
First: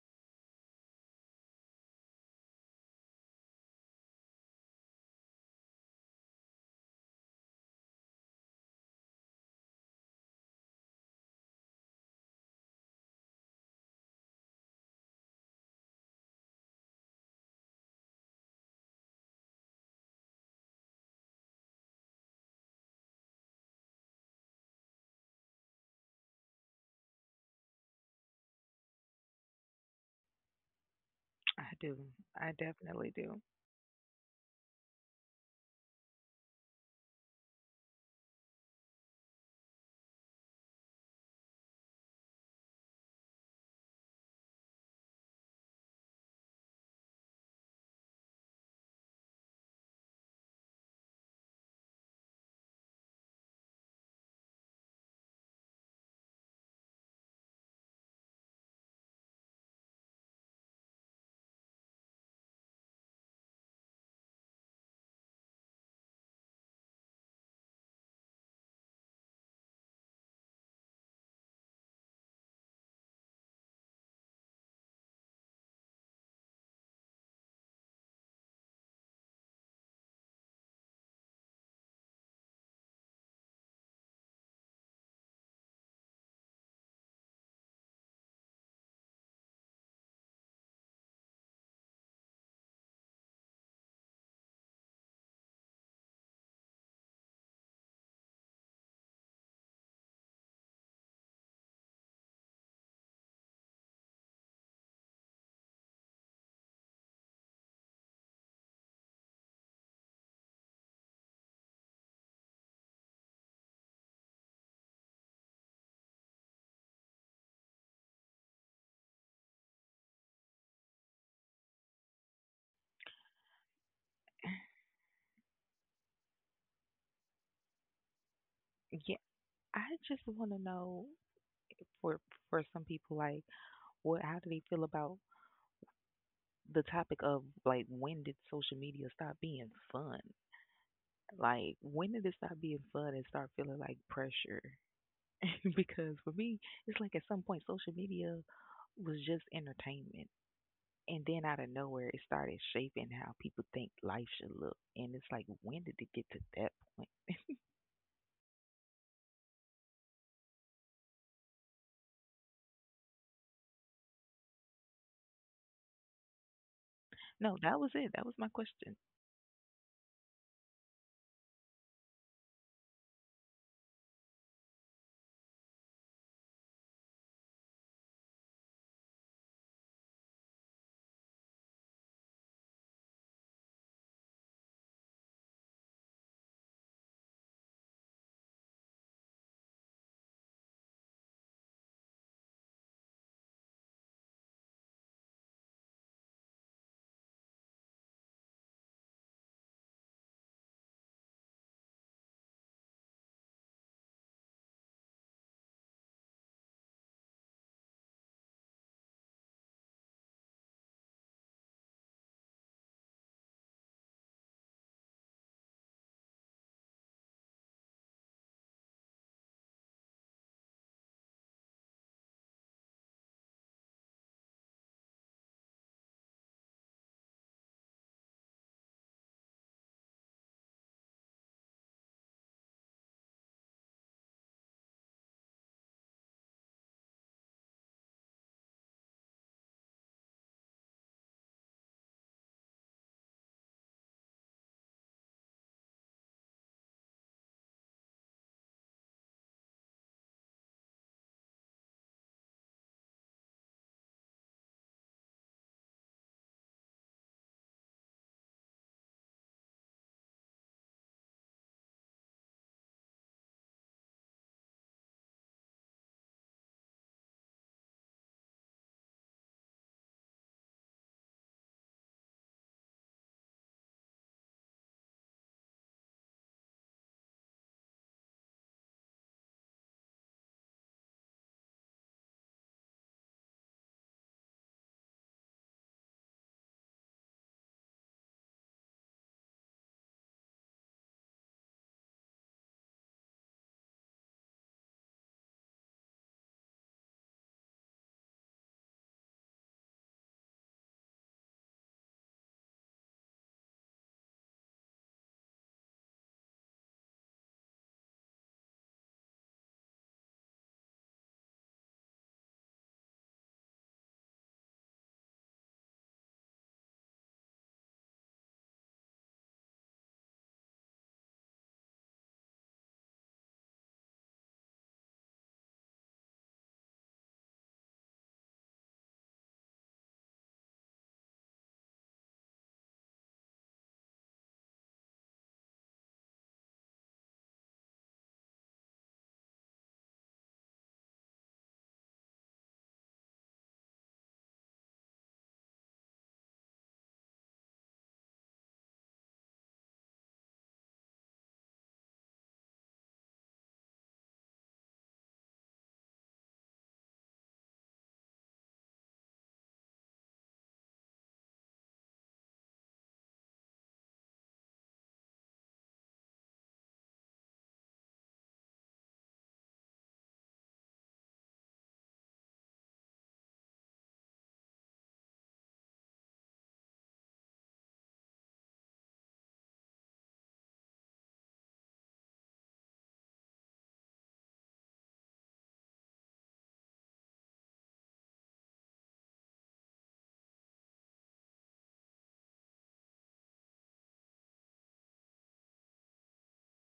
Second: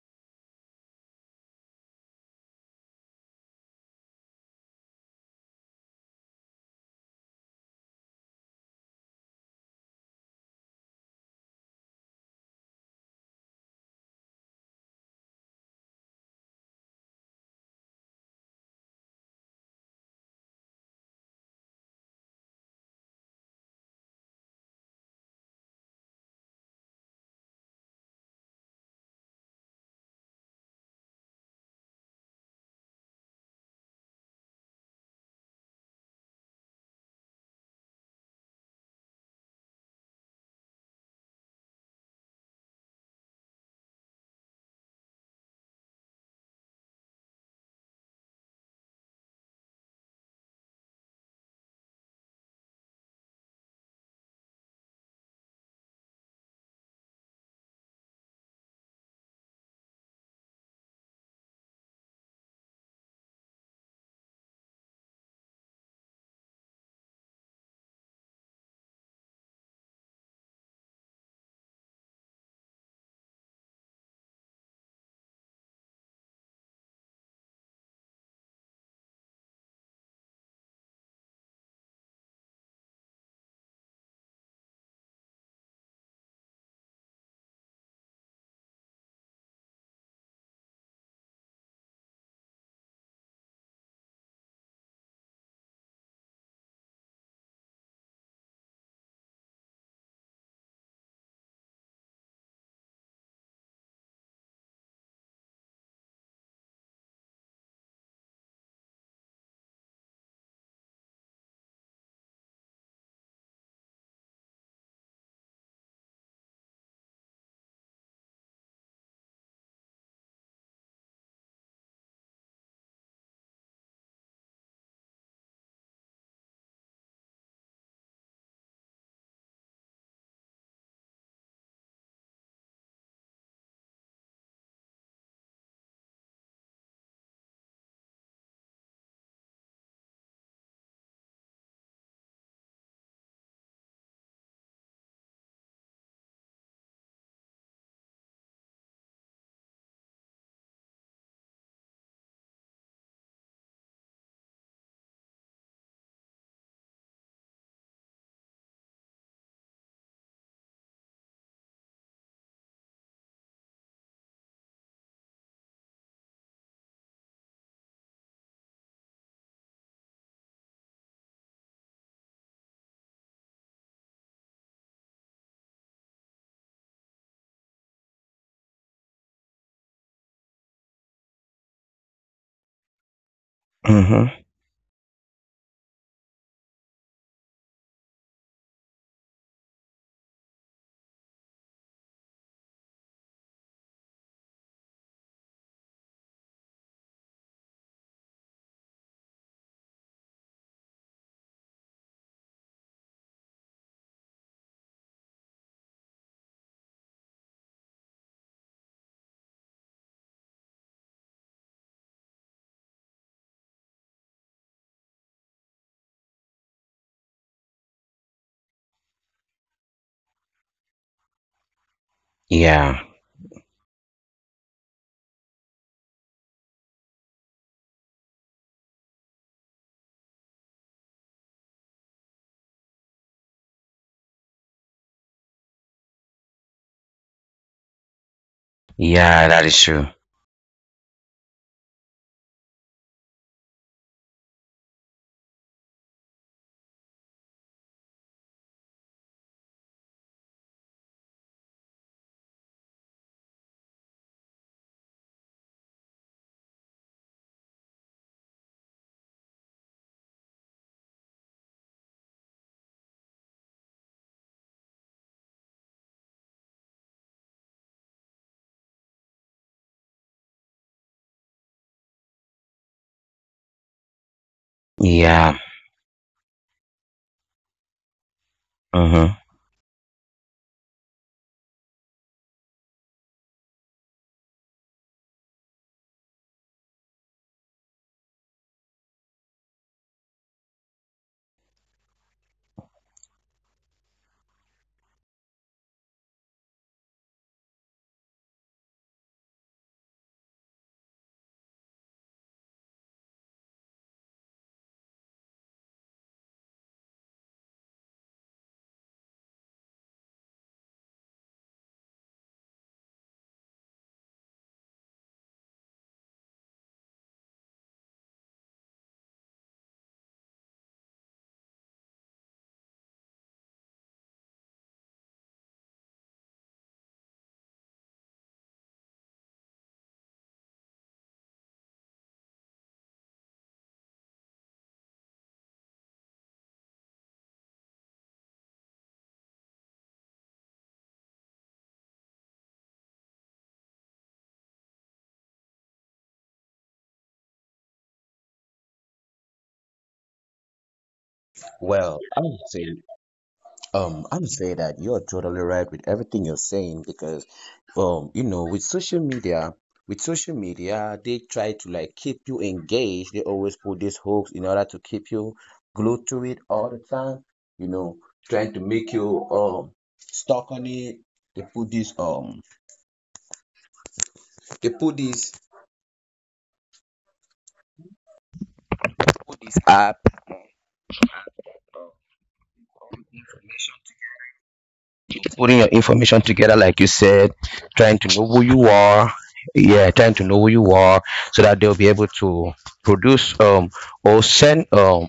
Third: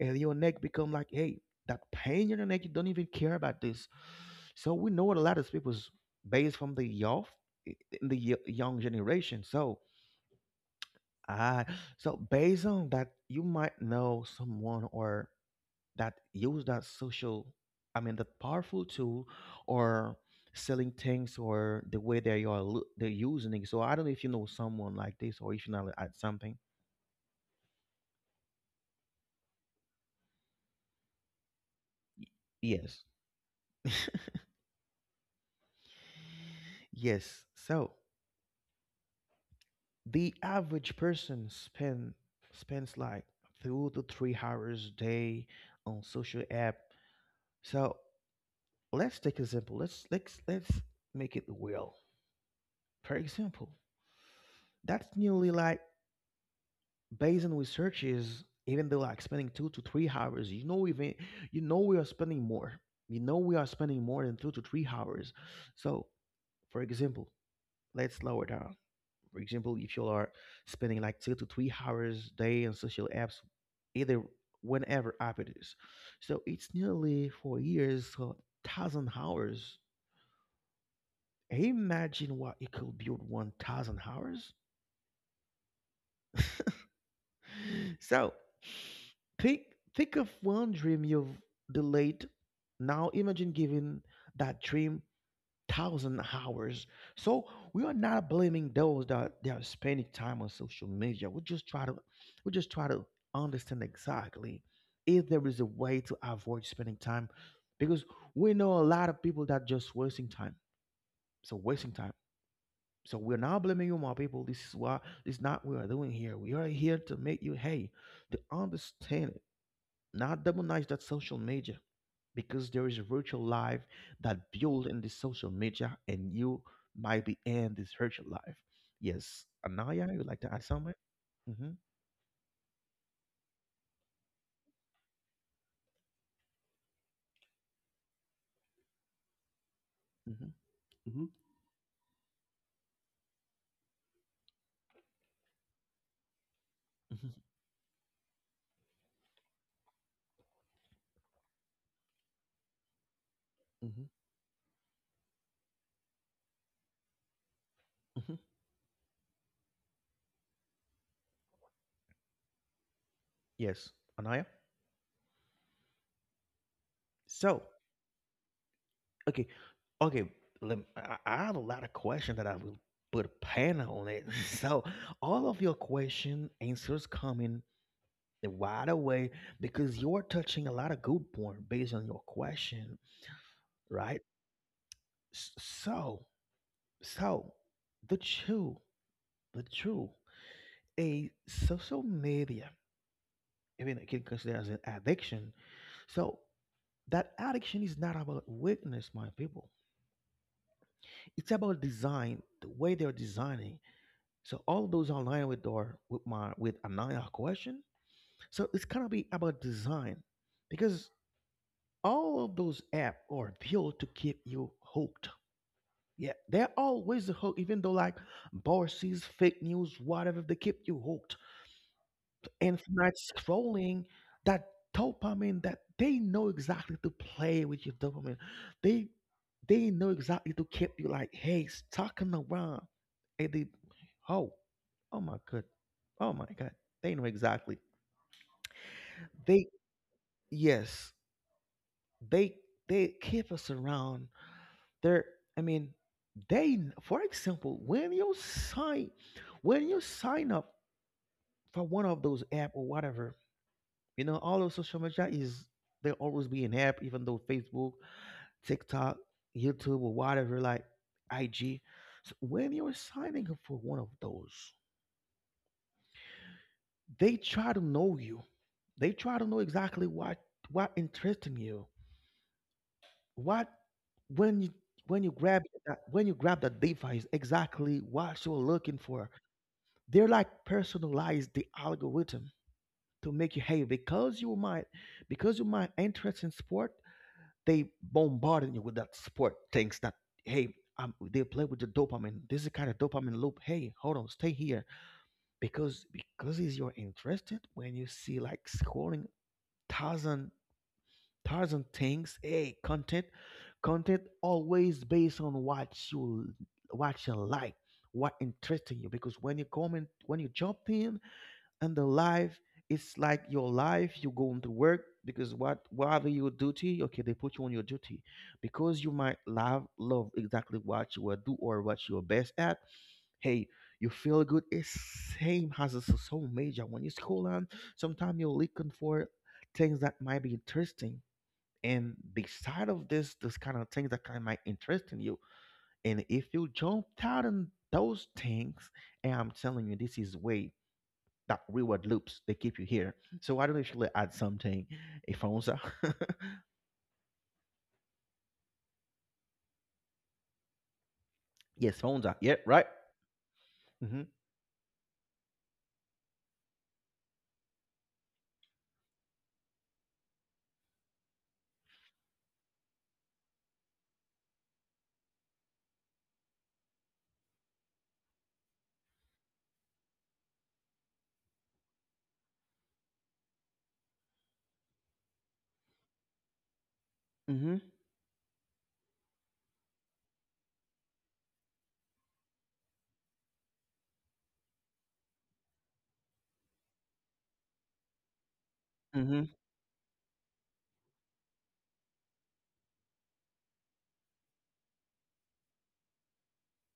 Speaker 1: and your neck become like, hey, that pain in your neck, you don't even care about this. So we know a lot of people's based from the youth, in the y- young generation. So I, so based on that, you might know someone or that use that social, I mean, that powerful tool, or selling things or the way they are lo- they're using it. So I don't know if you know someone like this or if you know at something.
Speaker 2: I do.
Speaker 1: Y-
Speaker 2: I
Speaker 1: Yes,
Speaker 2: definitely do.
Speaker 1: yes. So. The average person spend spends like two to three hours a day on social app. So let's take example. Let's let's let's make it real. For example, that's nearly like, based on researches, even though like spending two to three hours, you know, even you know we are spending more. You know we are spending more than two to three hours. So for example, let's lower down. For example, if you are spending like two to three hours a day on social apps, either whenever app it is, so it's nearly four years, so thousand hours. Imagine what you could build one thousand hours. So think think of one dream you've delayed. Now imagine giving that dream thousand hours. So we are not blaming those that they are spending time on social media. We just try to we just try to understand exactly if there is a way to avoid spending time because we know a lot of people that just wasting time. So wasting time. So we're not blaming you, my people. This is what this is not what we are doing here. We are here to make you hey to understand, not demonize that social media, because there is a virtual life that build in this social media and you might be in this virtual life.
Speaker 2: Yeah,
Speaker 1: Yes.
Speaker 2: I
Speaker 1: Anaya, you
Speaker 2: just
Speaker 1: would like to
Speaker 2: want to
Speaker 1: add something?
Speaker 2: know
Speaker 1: Mm-hmm.
Speaker 2: for for some people, like, what? How do they feel about the topic of like when did social media stop being fun?
Speaker 1: Mm-hmm. Hmm.
Speaker 2: Like, when did it stop being fun and start feeling like pressure? Because for me, it's like
Speaker 1: mm
Speaker 2: at
Speaker 1: hmm.
Speaker 2: some point, social media was just entertainment. And then out of nowhere, it started shaping how people think
Speaker 1: Hmm.
Speaker 2: life should look. And it's like, when did it get to that point?
Speaker 1: Hmm. Hmm. Yes. Anaya?
Speaker 2: No,
Speaker 1: So,
Speaker 2: that was it. That was my question.
Speaker 1: okay. Okay. Lem I, I have a lot of questions that I will put a panel on it. So, all of your question answers coming right away because you're touching a lot of good point based on your question, right?
Speaker 3: Mm-hmm.
Speaker 1: S- So, so the true, the true, a social media, I mean, it can consider as an addiction. So that addiction is not about weakness, my people. It's about design, the way they're designing. So all of those online with door, with my with Anaya question. So it's gonna be about design because all of those app are built to keep you hooked. Yeah, they're always hooked, even though like Bourses, fake news, whatever, they keep you hooked.
Speaker 3: Yeah.
Speaker 1: Infinite scrolling, that dopamine that they know exactly to play with your dopamine. They they know exactly to keep you like, hey, stalking around. And they oh, oh my god. Oh my god. They know exactly.
Speaker 3: Yeah, that
Speaker 1: They
Speaker 3: is true.
Speaker 1: yes, they, they keep us around. There, I mean, they. For example, when you sign, when you sign up for one of those app or whatever, you know, all of social media is there always be an app, even though Facebook, TikTok, YouTube, or whatever, like I G. So when you're signing up for one of those, they try to know you. They try to know exactly what what interests in you. What when you when you
Speaker 3: Yeah.
Speaker 1: grab that when you grab that device, exactly what you're looking for.
Speaker 3: Mm-hmm.
Speaker 1: They're like personalize the algorithm to make you, hey, because you might because you might interest in sport. They bombarding you with that sport things that, hey, um, they play with the dopamine. This is kind of dopamine loop, hey, hold on, stay here. Because because is you're interested when you see like scrolling thousand thousand things, hey, content content always based on what you what you like, what interesting you, because when you comment, when you jump in, and the life, it's like your life. You go into work because what whatever your duty, okay, they put you on your duty because you might love love exactly what you will do or what you're best at, hey, you feel good. It's same as a s- so major when you school on. Sometimes you're looking for things that might be interesting, and beside of this this kind of things that kind of might interest in you, and if you jump out on those things, and I'm telling you, this is way that reward loops, they keep you here. So I don't actually add something, a Fonza. Yes, Fonza. Yeah, right.
Speaker 3: Well, I would say,
Speaker 1: Mhm.
Speaker 3: um, I would say that you're totally right with everything you're saying because, um, you know, with social media, with social media, they try to like keep you engaged. They always put these hooks in order to keep you glued to it all the time. You know, trying to make you um stuck on it. They put this um
Speaker 1: Mhm.
Speaker 3: putting your information together, like you said,
Speaker 1: Mhm.
Speaker 3: trying to know who you are. Yeah, trying to know who you are so that they'll be able to produce um, or send um,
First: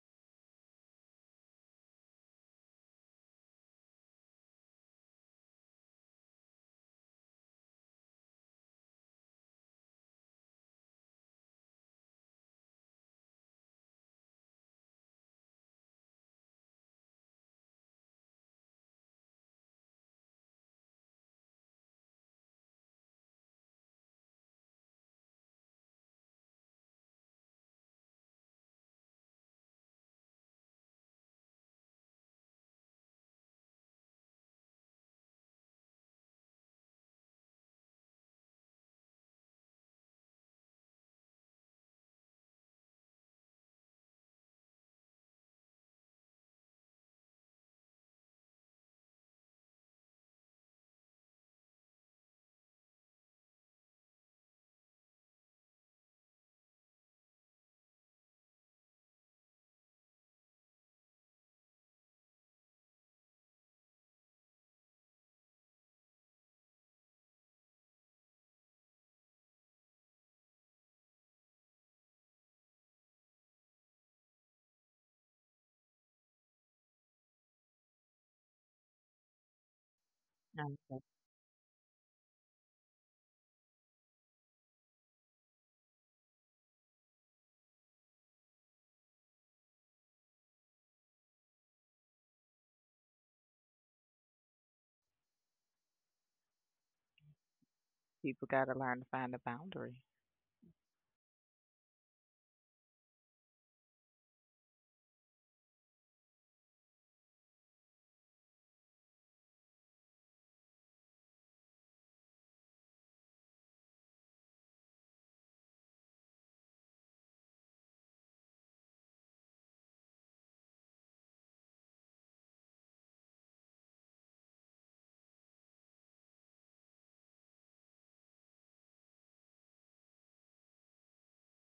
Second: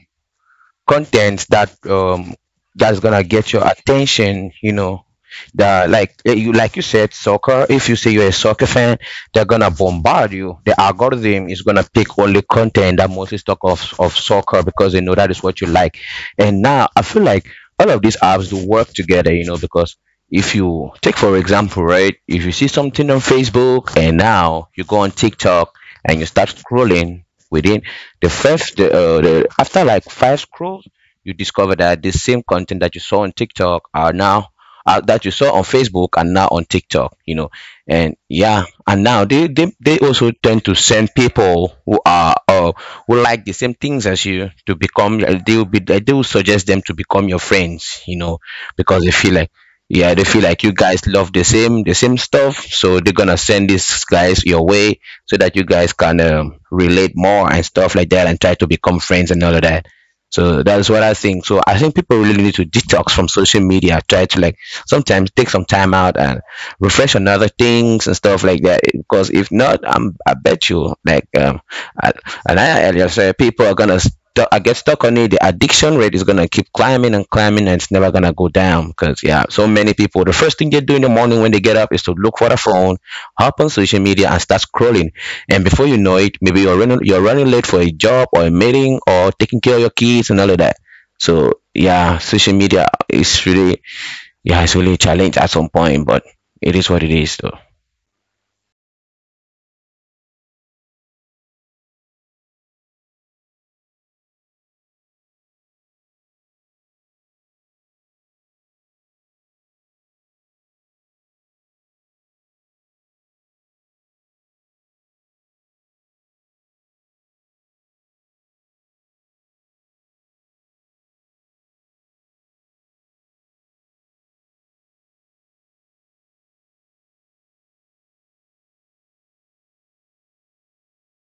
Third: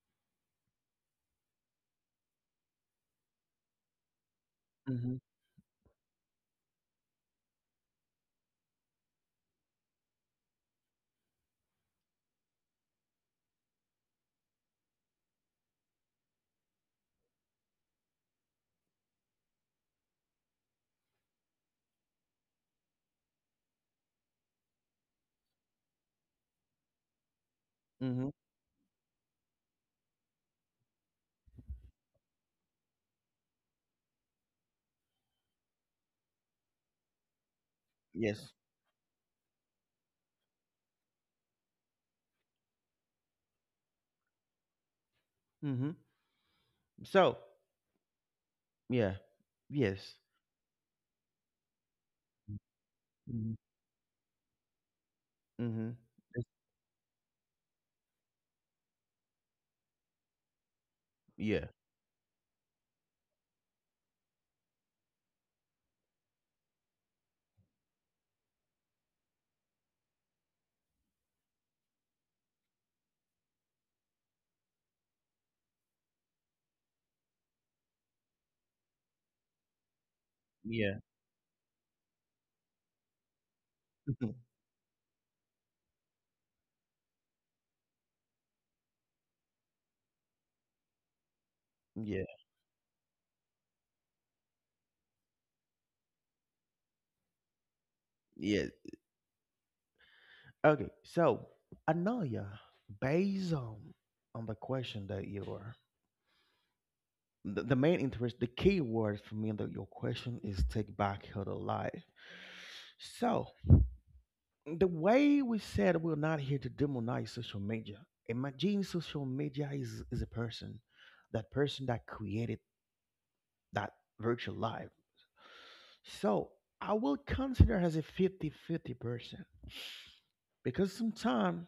Speaker 3: content that um, that's gonna get your attention. You know,
Speaker 1: Mhm.
Speaker 3: the like eh, you like you said, soccer. If you say you're a soccer fan, they're gonna bombard you. The algorithm is gonna pick only content that mostly talk of of soccer because they know that is what you like. And now I feel like all of these apps do work together, you know, because if you take for example, right, if you see something on Facebook and now you go on TikTok and you start scrolling within
Speaker 1: Mhm.
Speaker 3: the first the, uh, the after like five scrolls, you discover that the same content that you saw on TikTok are now uh, that you saw on Facebook and now on TikTok, you know,
Speaker 1: Yes.
Speaker 3: and yeah, and now they they, they also tend to send people who are uh, who like the same things as you to
Speaker 1: Mhm.
Speaker 3: become. Uh, They will be uh, they will
Speaker 1: So
Speaker 3: suggest them to become your friends, you
Speaker 1: yeah.
Speaker 3: know, because they
Speaker 1: Yes.
Speaker 3: feel like yeah they feel like you guys love the same the same stuff,
Speaker 1: Mhm.
Speaker 3: so they're gonna send these guys your
Speaker 1: Mhm.
Speaker 3: way so that
Speaker 1: It's-
Speaker 3: you guys can um, relate more and stuff like that and try to become friends and all of that.
Speaker 1: Yeah.
Speaker 3: So that's what I think. So I think people really need to detox from social media. Try to like sometimes take some time out and refresh on other things and stuff like that. Because if not, I'm, I bet you like um, I, and I, earlier said people are gonna stu- I get stuck on it. The addiction rate is gonna keep climbing and climbing, and it's never gonna go down. Because yeah, so
Speaker 1: Yeah.
Speaker 2: Nonsense.
Speaker 3: many people. The first thing they do in the morning when they get up is to look for the phone
Speaker 1: Mhm.
Speaker 3: hop on social media and start scrolling. And before you know it, maybe you're running you're running late for a job or a meeting or taking care of your kids and all of that.
Speaker 1: Yeah.
Speaker 3: So yeah, social media is really yeah, it's really a challenge at some point, but it is what it is though.
Speaker 2: People got
Speaker 1: Yeah.
Speaker 2: to learn to find a boundary.
Speaker 1: Okay. So Anaya, based on on the question that you are. The, the main interest, the key word for me in the, your question is take back your life. So, the way we said, we're not here to demonize social media. Imagine social media is, is a person, that person that created that virtual life. So I will consider as a fifty-fifty person because sometimes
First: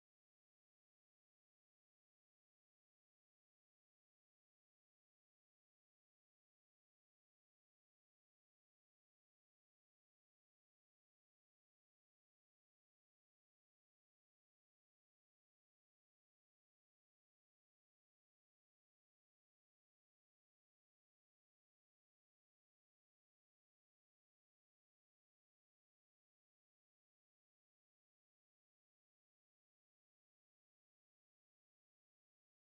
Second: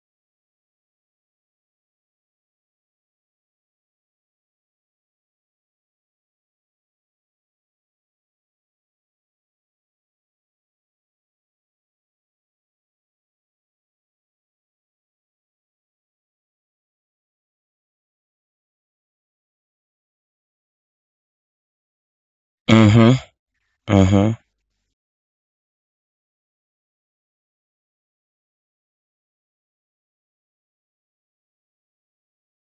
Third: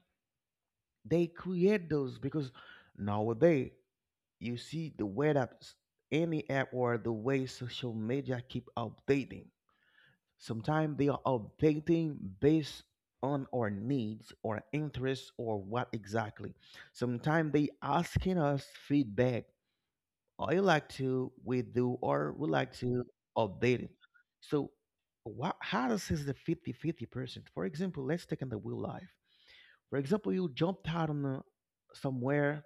Speaker 1: they create those, because nowadays you see the way that s- any app or the way social media keep updating. Sometimes they are updating based on our needs or interests or what exactly. Sometimes they asking us feedback. I like to we do or we like to
Speaker 3: Mm-hmm.
Speaker 1: update it.
Speaker 3: Mm-hmm.
Speaker 1: So what how does is the fifty-fifty fifty percent? For example, let's take in the real life. For example, you jumped out on a, somewhere,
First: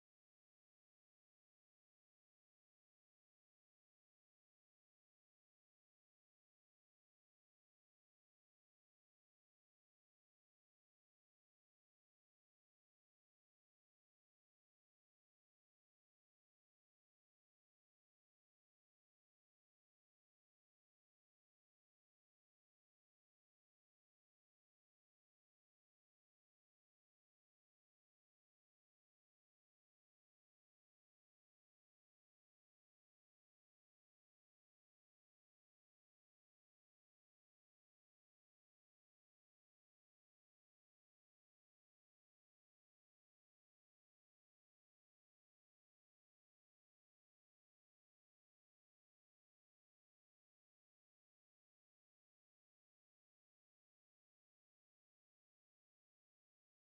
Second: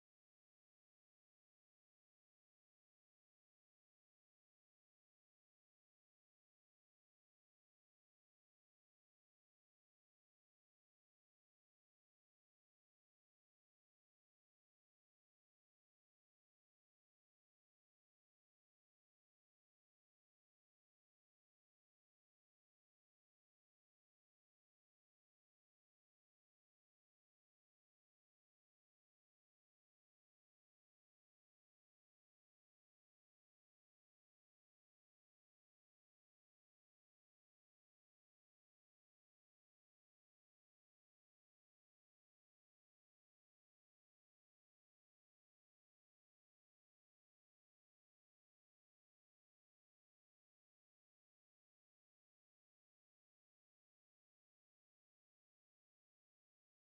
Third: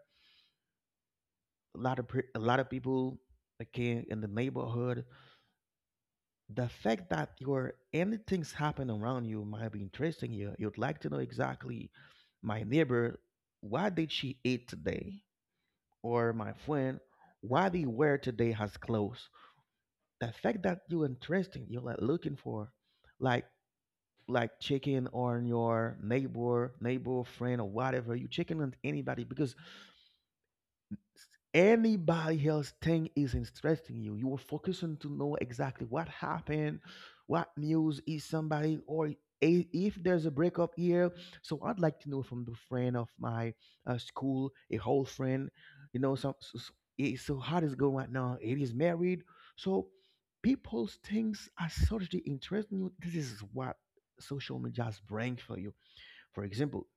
Speaker 1: a lot of per- a lot of people like in in the neighborhood, the fact that your anything's happen around you might be interesting you. You'd like to know exactly my neighbor, why did she eat today? Or my friend, why they wear today has clothes. The fact that you're interesting, you're like looking for like like checking on your neighbor, neighbor, friend or whatever. You checking on anybody because anybody else thing is interesting you you are focusing to know exactly what happened, what news is somebody, or i- if there's a breakup here. So I'd like to know from the friend of my uh, school a whole friend, you know some so, so eh, so how does it go right now? It is married. So people's things are sort of interesting you. This is what social media brings for you. For example,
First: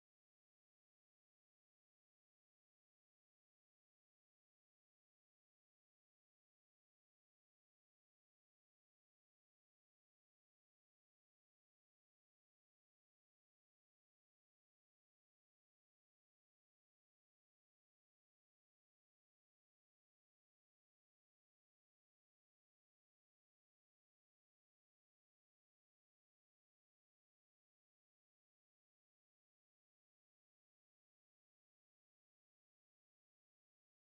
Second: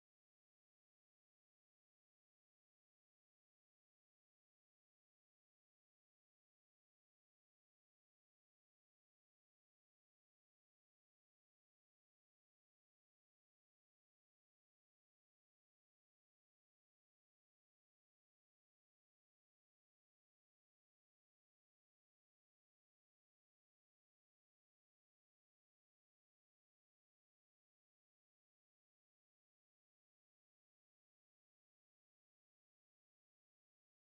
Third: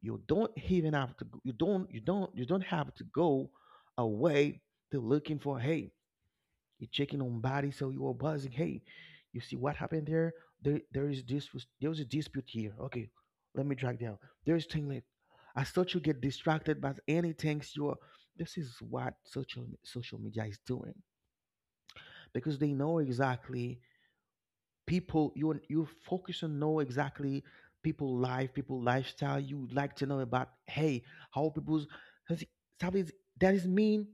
Speaker 1: you don't even have to go- you don't you don't you don't have to go away to looking for, hey, you're checking on body. So you are buzzing, hey, you see what happened there. There there is this, there was a dispute here, okay, let me drag down. There's thing like, I thought you get distracted by anything you are. This is what social social media is doing because they know exactly people, you you focus on, know exactly people life, people lifestyle, you like to know about, hey, how people's has- that is that is mean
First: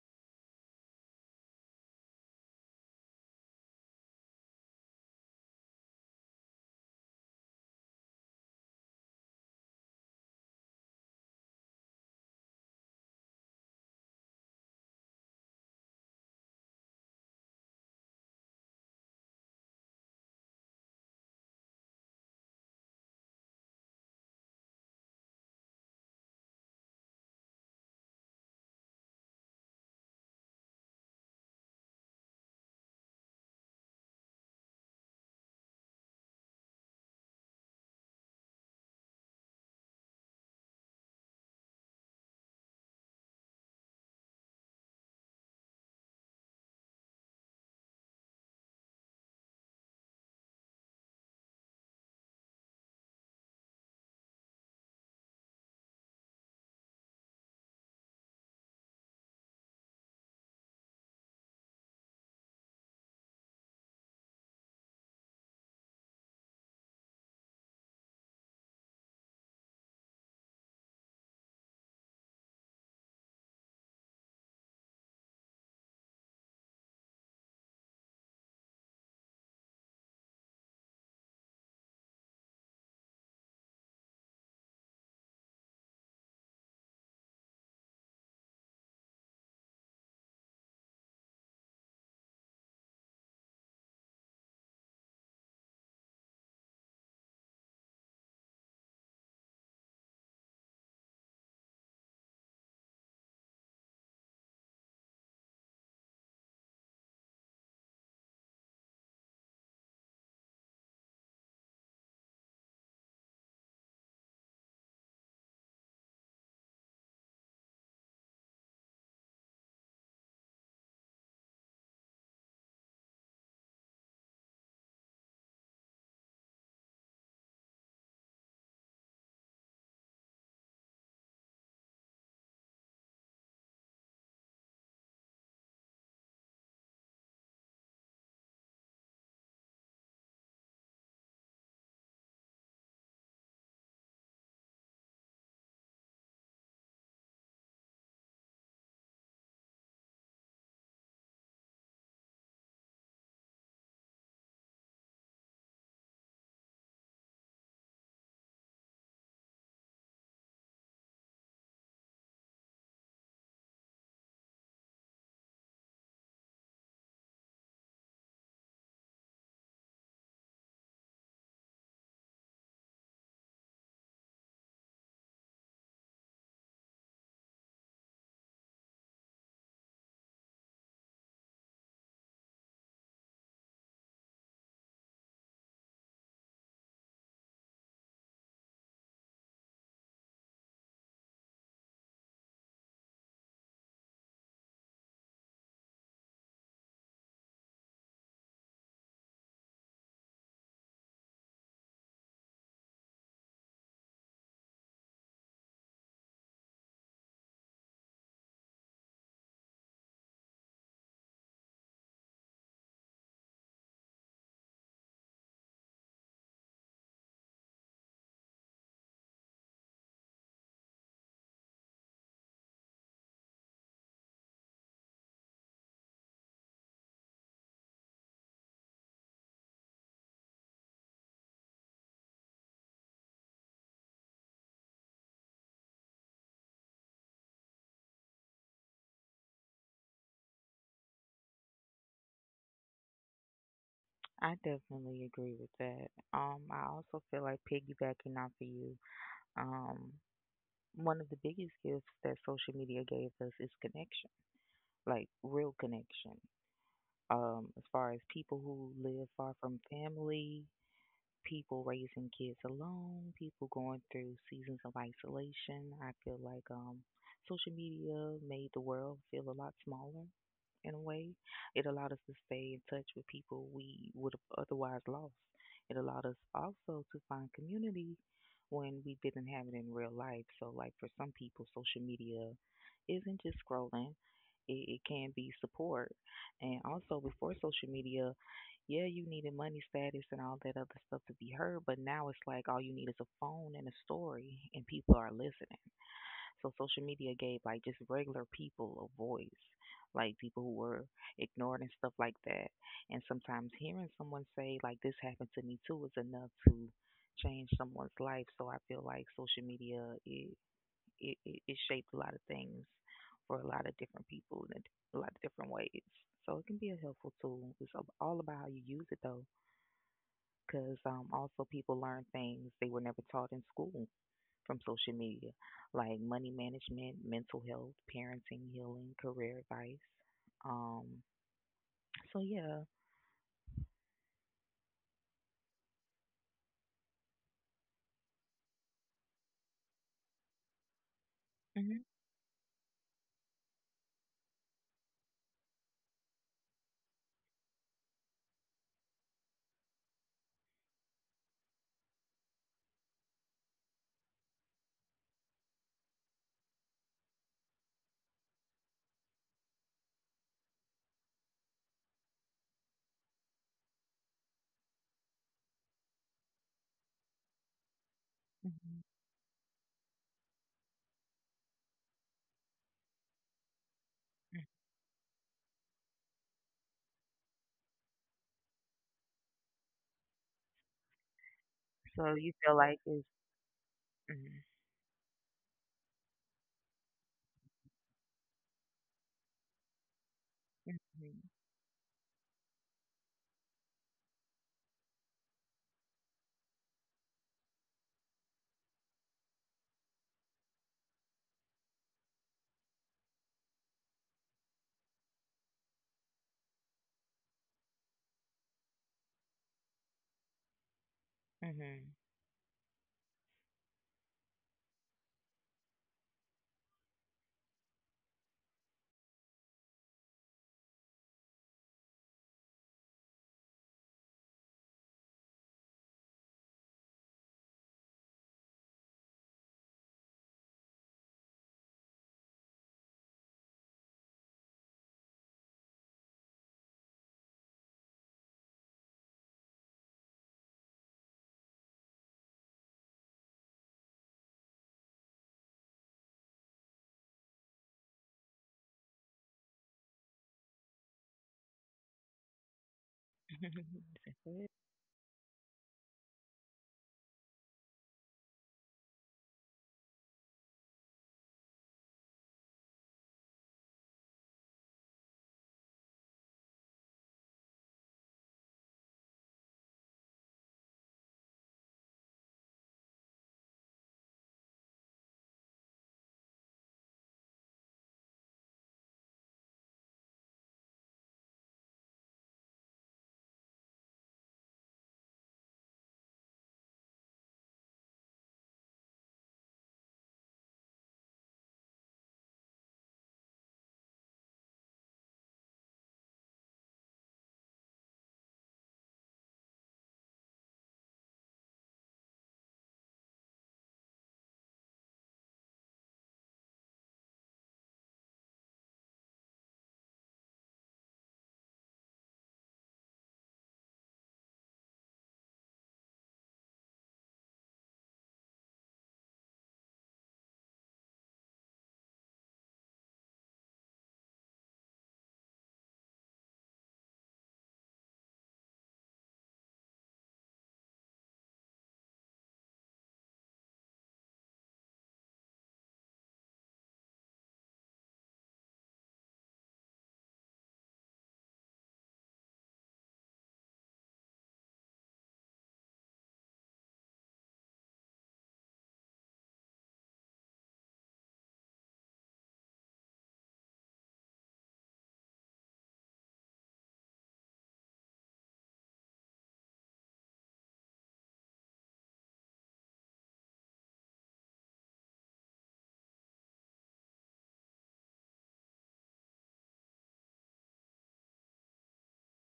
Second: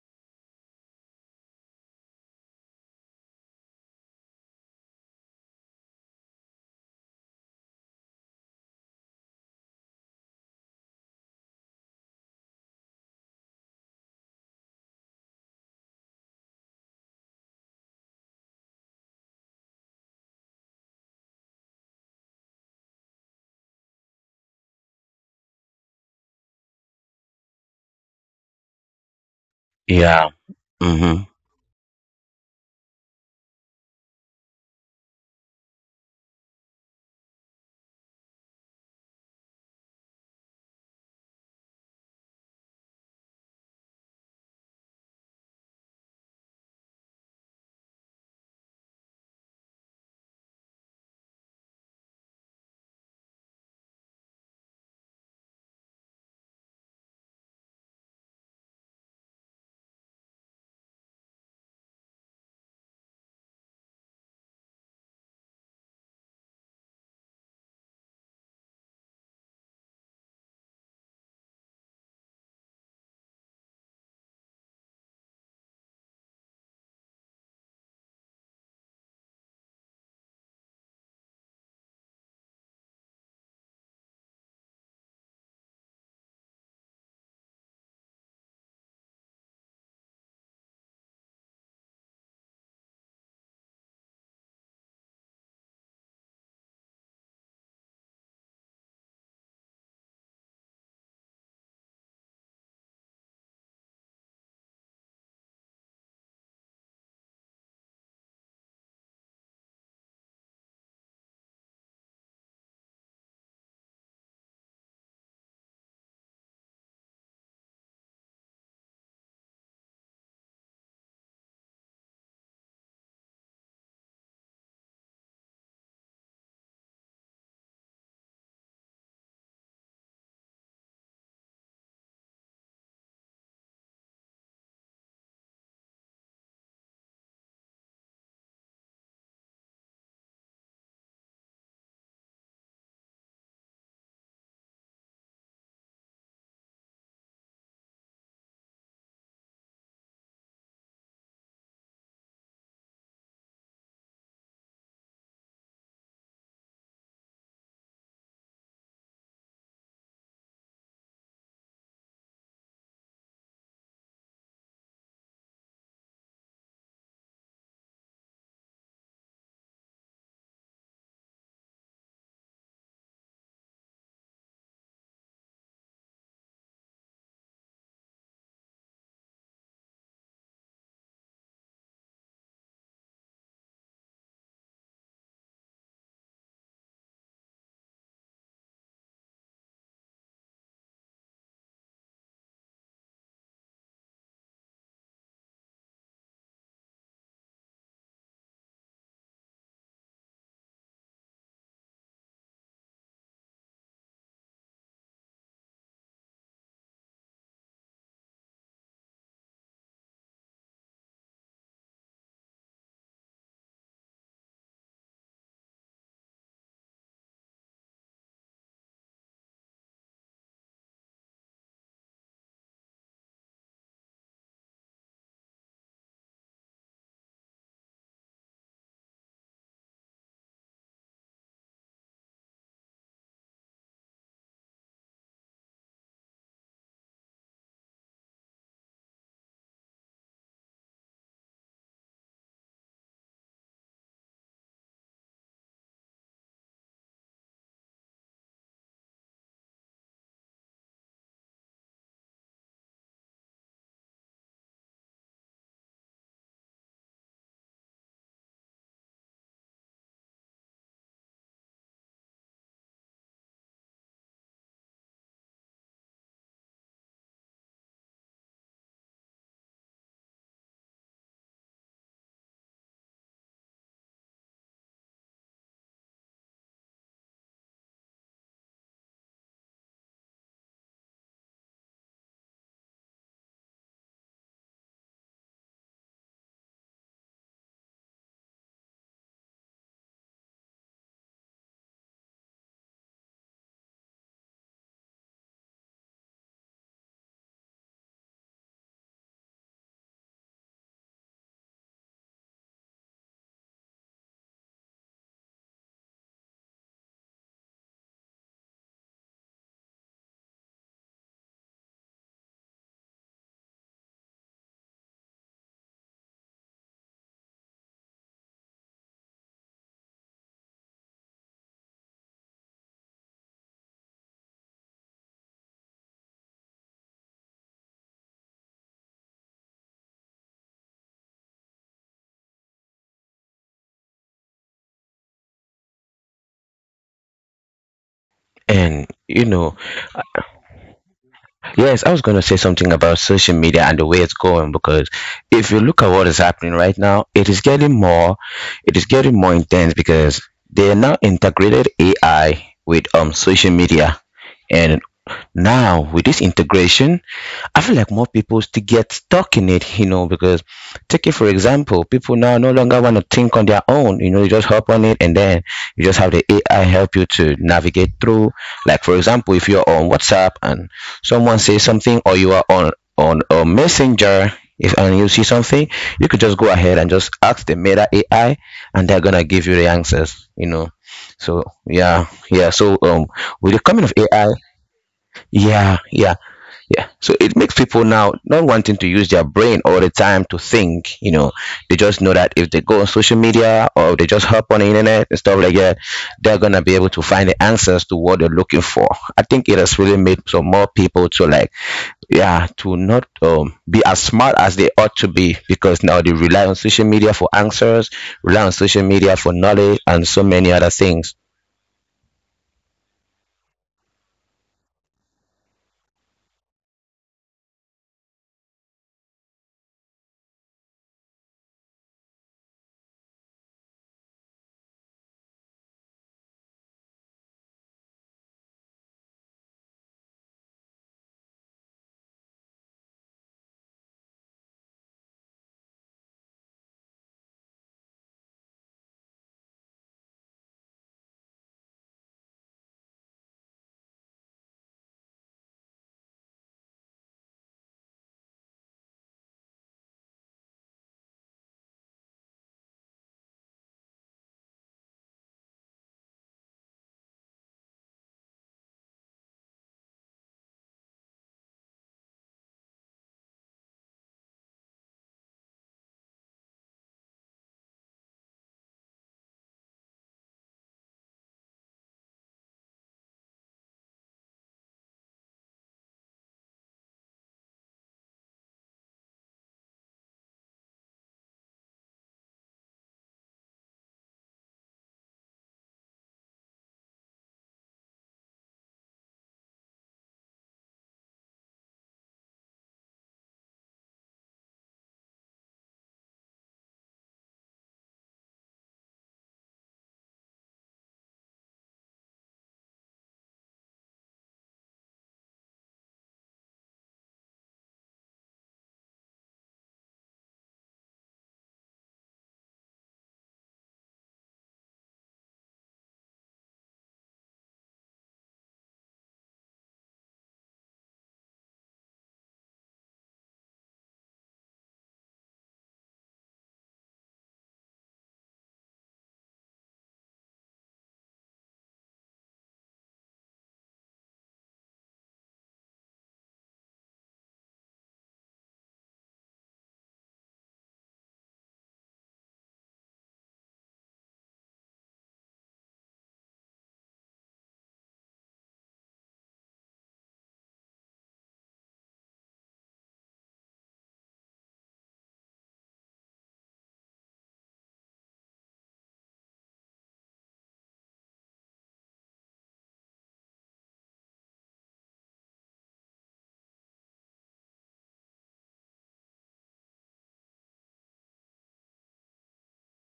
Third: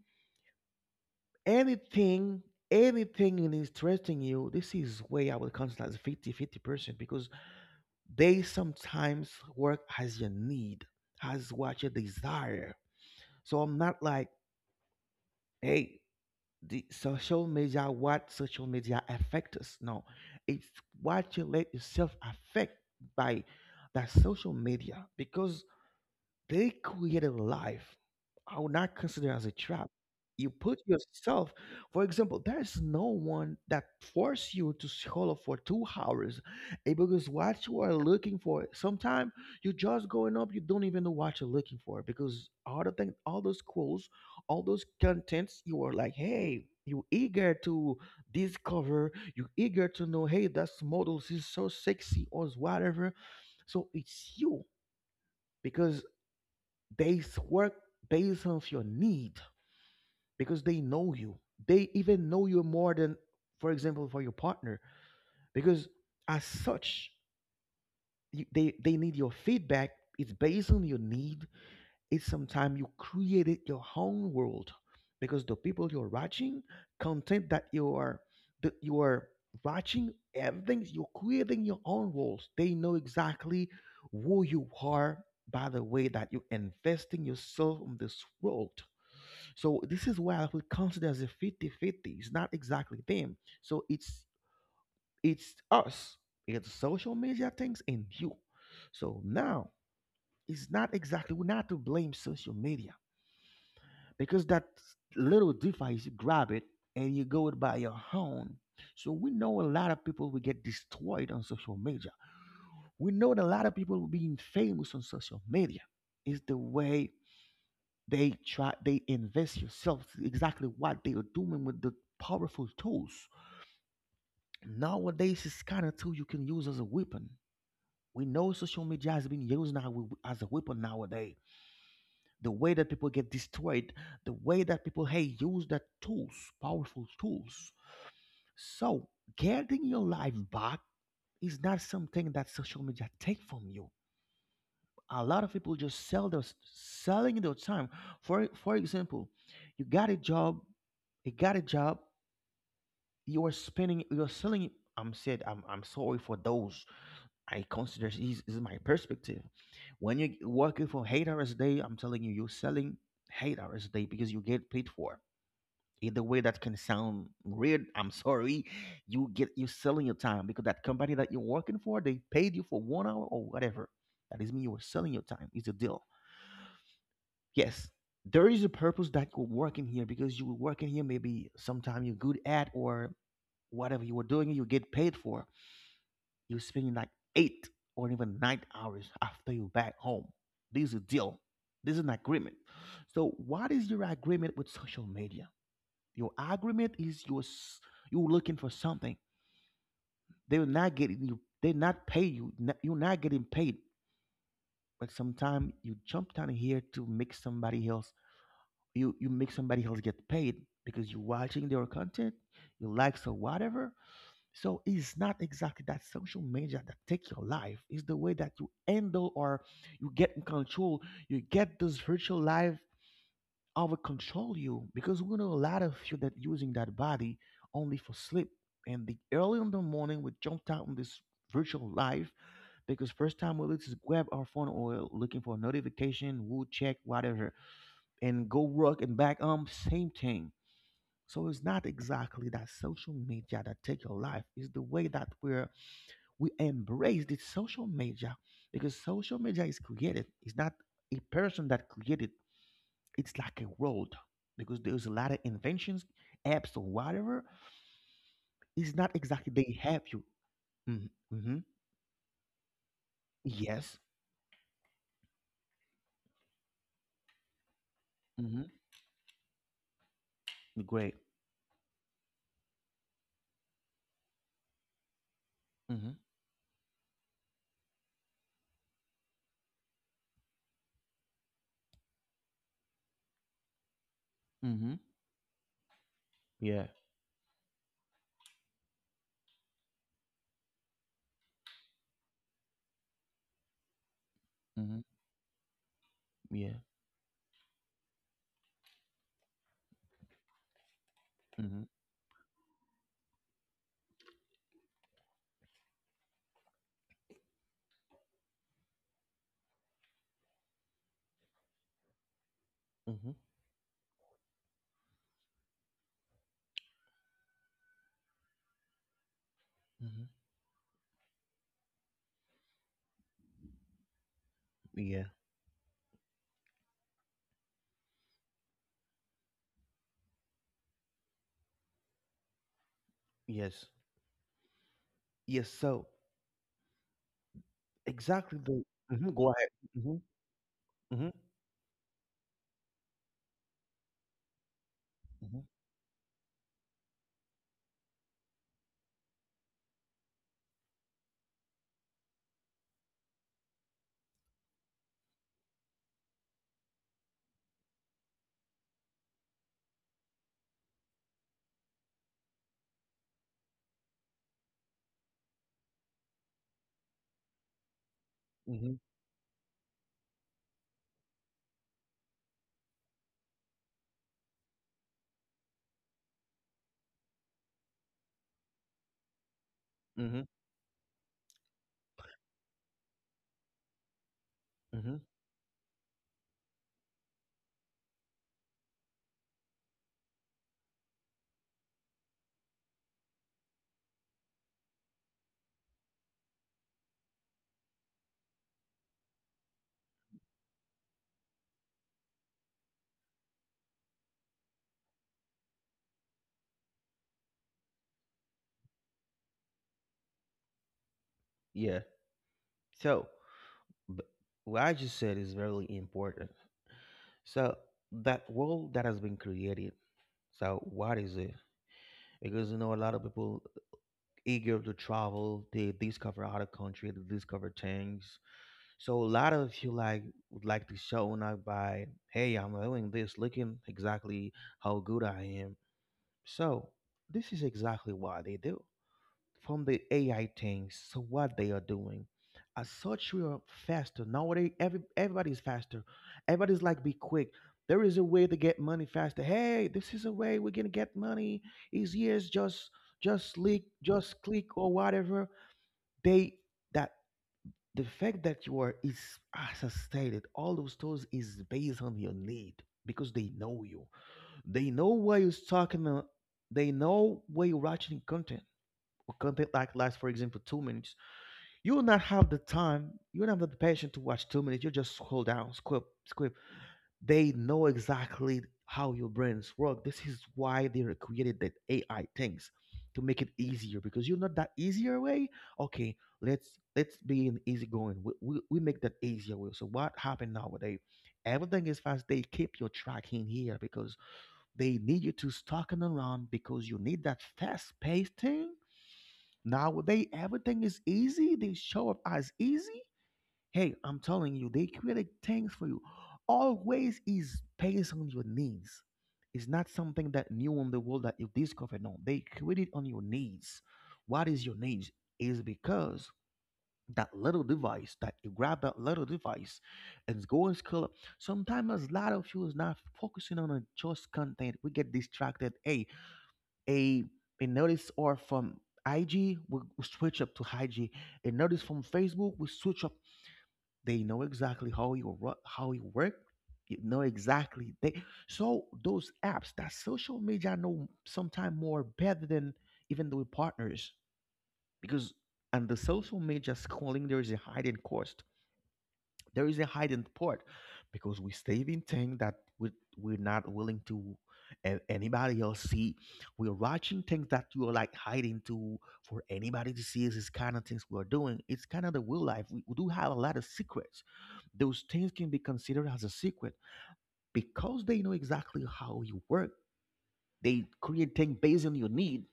Speaker 1: anything anything in interesting you. This is way I would consider as 50 fifty percent because they sometimes work as your need, as what you desire. So I'm not like, hey, the social media what social media affect us? No, it's what you let yourself affect by that social media because they created a life. I would not consider as a trap.
Speaker 3: Yeah.
Speaker 1: You put
Speaker 3: Mm-hmm.
Speaker 1: yourself, for example, there is no one that force you to scroll for two hours, eh, because what you are looking for. Sometimes you're just going up, you don't even know what you're looking for because all the thing, all those quotes, all those contents, you are like, hey, you eager to discover, you eager to know, hey, that's models is so sexy or whatever. So it's you because they s- work based off your need because they know you. They even know you more than, for example, for your partner because as such, you, they they need your feedback. It's based on your need. It's sometimes you created your own world because the people you're watching, content that you are that you are watching, everything you're creating your own worlds. They know exactly who you are by the way that you investing yourself in this world. So this is why I would consider as a fifty-fifty. It's not exactly them. So it's it's us. It's social media things and you. So now, it's not exactly, we're not to blame social media because that little device, you grab it and you go it by your own. So we know a lot of people will get destroyed on social media. We know that a lot of people being famous on social media, is the way they try they invest yourself exactly what they are doing with the powerful tools nowadays. It's kind of tool you can use as a weapon. We know social media has been used now wi- as a weapon nowadays, the way that people get destroyed, the way that people, hey, use that tools, powerful tools. So getting your life back is not something that social media take from you. A lot of people just sell their selling their time for for example, you got a job you got a job, you are spending, you're selling, i'm said i'm, I'm sorry for those. I consider this is my perspective. When you're working for eight hours a day, I'm telling you, you're selling eight hours a day because you get paid for, in the way that can sound weird. I'm sorry. You get you're selling your time because that company that you're working for, they paid you for one hour or whatever. That is mean you are selling your time. It's a deal. Yes, there is a purpose that you work in here because you will work in here maybe sometime you're good at or whatever you were doing, you get paid for. You're spending like eight or even nine hours after you back home. This is a deal. This is an agreement. So what is your agreement with social media? Your agreement is your s- you're looking for something. They're not getting you. They're not pay you. n- You're not getting paid. But sometimes you jump down here to make somebody else, you you make somebody else get paid because you're watching their content, you likes or whatever. So it's not exactly that social media that take your life. It's the way that you handle, or you get in control. You get this virtual life over control you because we know a lot of you that using that body only for sleep. And the early in the morning, we jumped out on this virtual life because first time we just grab our phone or looking for a notification, we'll check whatever and go rock and back um same thing. So it's not exactly that social media that take your life.
Speaker 2: I
Speaker 1: It's the way
Speaker 2: definitely
Speaker 1: that
Speaker 2: agree
Speaker 1: we're
Speaker 2: with that.
Speaker 1: we
Speaker 2: Um, I also
Speaker 1: embrace the
Speaker 2: feel like
Speaker 1: social
Speaker 2: piggybacking
Speaker 1: media
Speaker 2: off of you,
Speaker 1: because social media is
Speaker 2: um,
Speaker 1: created. It's not
Speaker 2: one
Speaker 1: a
Speaker 2: of the biggest
Speaker 1: person that
Speaker 2: gifts
Speaker 1: created,
Speaker 2: that social media gave
Speaker 1: it's
Speaker 2: us
Speaker 1: like
Speaker 2: is
Speaker 1: a world
Speaker 2: connection,
Speaker 1: because there's a
Speaker 2: like
Speaker 1: lot of
Speaker 2: real
Speaker 1: inventions,
Speaker 2: connection.
Speaker 1: apps or whatever.
Speaker 2: Um, as far as people who
Speaker 1: It's not
Speaker 2: live far
Speaker 1: exactly
Speaker 2: from
Speaker 1: they have you.
Speaker 2: family,
Speaker 1: Mm-hmm. Mm-hmm.
Speaker 2: people raising kids alone, people going
Speaker 1: Yes.
Speaker 2: through seasons of isolation, I feel like um, social media made the
Speaker 1: Hmm.
Speaker 2: world feel a lot smaller in a
Speaker 1: Great.
Speaker 2: way. It allowed us to stay in touch with people we would have otherwise lost. It
Speaker 1: Hmm.
Speaker 2: allowed us also to find community when we didn't have it in real life. So, like for some people, social media isn't just scrolling, it, it
Speaker 1: Hmm.
Speaker 2: can be support. And
Speaker 1: Yeah.
Speaker 2: also, before social media, yeah, you needed money status and all that other stuff to be heard, but now it's like all you need is a phone and a story, and
Speaker 1: Hmm.
Speaker 2: people are listening. So
Speaker 1: Yeah.
Speaker 2: social media gave like just regular people a voice, like people who were ignored and
Speaker 1: Hmm.
Speaker 2: stuff like that. And sometimes hearing someone say like this happened to me too is enough to change someone's life. So I feel like social media it it, it, it shaped a lot of things
Speaker 1: Hmm.
Speaker 2: for a lot of different people in a a lot of different ways. So it can be a helpful tool. It's ab- all about how you use it though,
Speaker 1: Hmm.
Speaker 2: because um, also people learn things they were never taught in school from social
Speaker 1: Yeah.
Speaker 2: media, like money management, mental health, parenting, healing, career advice. Um, so yeah.
Speaker 1: Yes. Yes. So, exactly the.
Speaker 3: And you
Speaker 1: Mhm, go
Speaker 3: know,
Speaker 1: ahead. Mhm, mhm,
Speaker 3: yes,
Speaker 2: hmm
Speaker 3: I was going to say something about social media and the way it's going because
Speaker 1: mhm,
Speaker 3: if you look at what is happening right now, it is getting more, it is getting more intense because they are now integrated A I with um social media, and now with this integration, I feel like more people still get stuck in it, you know, because take it for example, people now no longer want to think on their own. You know, you just hop on it and then you just have the A I help you to navigate through. Like for
Speaker 2: hmm
Speaker 1: mhm,
Speaker 3: example, if you're on WhatsApp and someone says something or you are on on a messenger if and you see something, you could just go ahead and just ask the meta A I and they're gonna give you the answers, you know.
Speaker 1: mhm,
Speaker 3: So yeah, yeah.
Speaker 2: So
Speaker 3: So
Speaker 2: you feel
Speaker 3: um
Speaker 2: like
Speaker 3: with
Speaker 2: it's.
Speaker 3: the coming of A I,
Speaker 1: mhm.
Speaker 3: yeah, yeah. Yeah. So it makes people now not wanting to use their brain all the time to think, you know. They
Speaker 2: Mm-hmm.
Speaker 3: just know that if they go on social media or they just hop on the internet and stuff like that, they're gonna be able to find the answers to what they're looking for. I think it has really made some more people to like yeah, to not um, be as smart as they ought to be because now they rely on social media for answers, rely on social media for knowledge and so many other things.
Speaker 1: Yeah.
Speaker 2: Mm-hmm.
Speaker 1: So, b- what I just said is very important. So, that world that has been created, so what is it? Because, you know, a lot of people eager to travel, they discover other country, they discover things. So, a lot of you like would like to show up by, hey, I'm doing this, looking exactly how good I am. So, this is exactly what they do from the A I things. So what they are doing. As such, we are faster nowadays. Every everybody's faster. Everybody's like, be quick. There is a way to get money faster. Hey, this is a way we're gonna get money. Easier is just just click, just click or whatever. They that the fact that you are is, as I stated, all those stores is based on your need because they know you. They know where you're talking. uh, They know where you're watching content content Like, lasts for example two minutes, you will not have the time, you will not have the patience to watch two minutes. You just scroll down, squip squip They know exactly how your brains work. This is why they are created that ai things to make it easier because you know that easier way. Okay, let's let's be an easygoing. We, we, we make that easier way. So what happened nowadays? Everything is fast. They keep your track in here because they need you to stalking around because you need that fast paced thing. Nowadays, everything is easy. They show up as easy. Hey, I'm telling you, they create things for you. Always is based on your needs. It's not something that new on the world that you discover. No, they create it on your needs. What is your needs? Is because that little device that you grab, that little device, and go and scroll up. Sometimes a lot of you is not focusing on a just content. We get distracted. Hey, a a notice or from I G, we we switch up to I G. A notice from Facebook, we switch up. They know exactly how you ru- how you work. You know exactly they, so those apps, that social media, know sometimes more better than even the partners. Because, and the social media scrolling, there is a hidden cost, there is a hidden part, because we save in things that we, we're not willing to a- anybody else see. We're watching things that you're like hiding to for anybody to see. Is this kind of things we're doing. It's kind of the real life. We, we do have a lot of secrets. Those things can be considered as a secret because they know exactly how you work. They create things based on your need.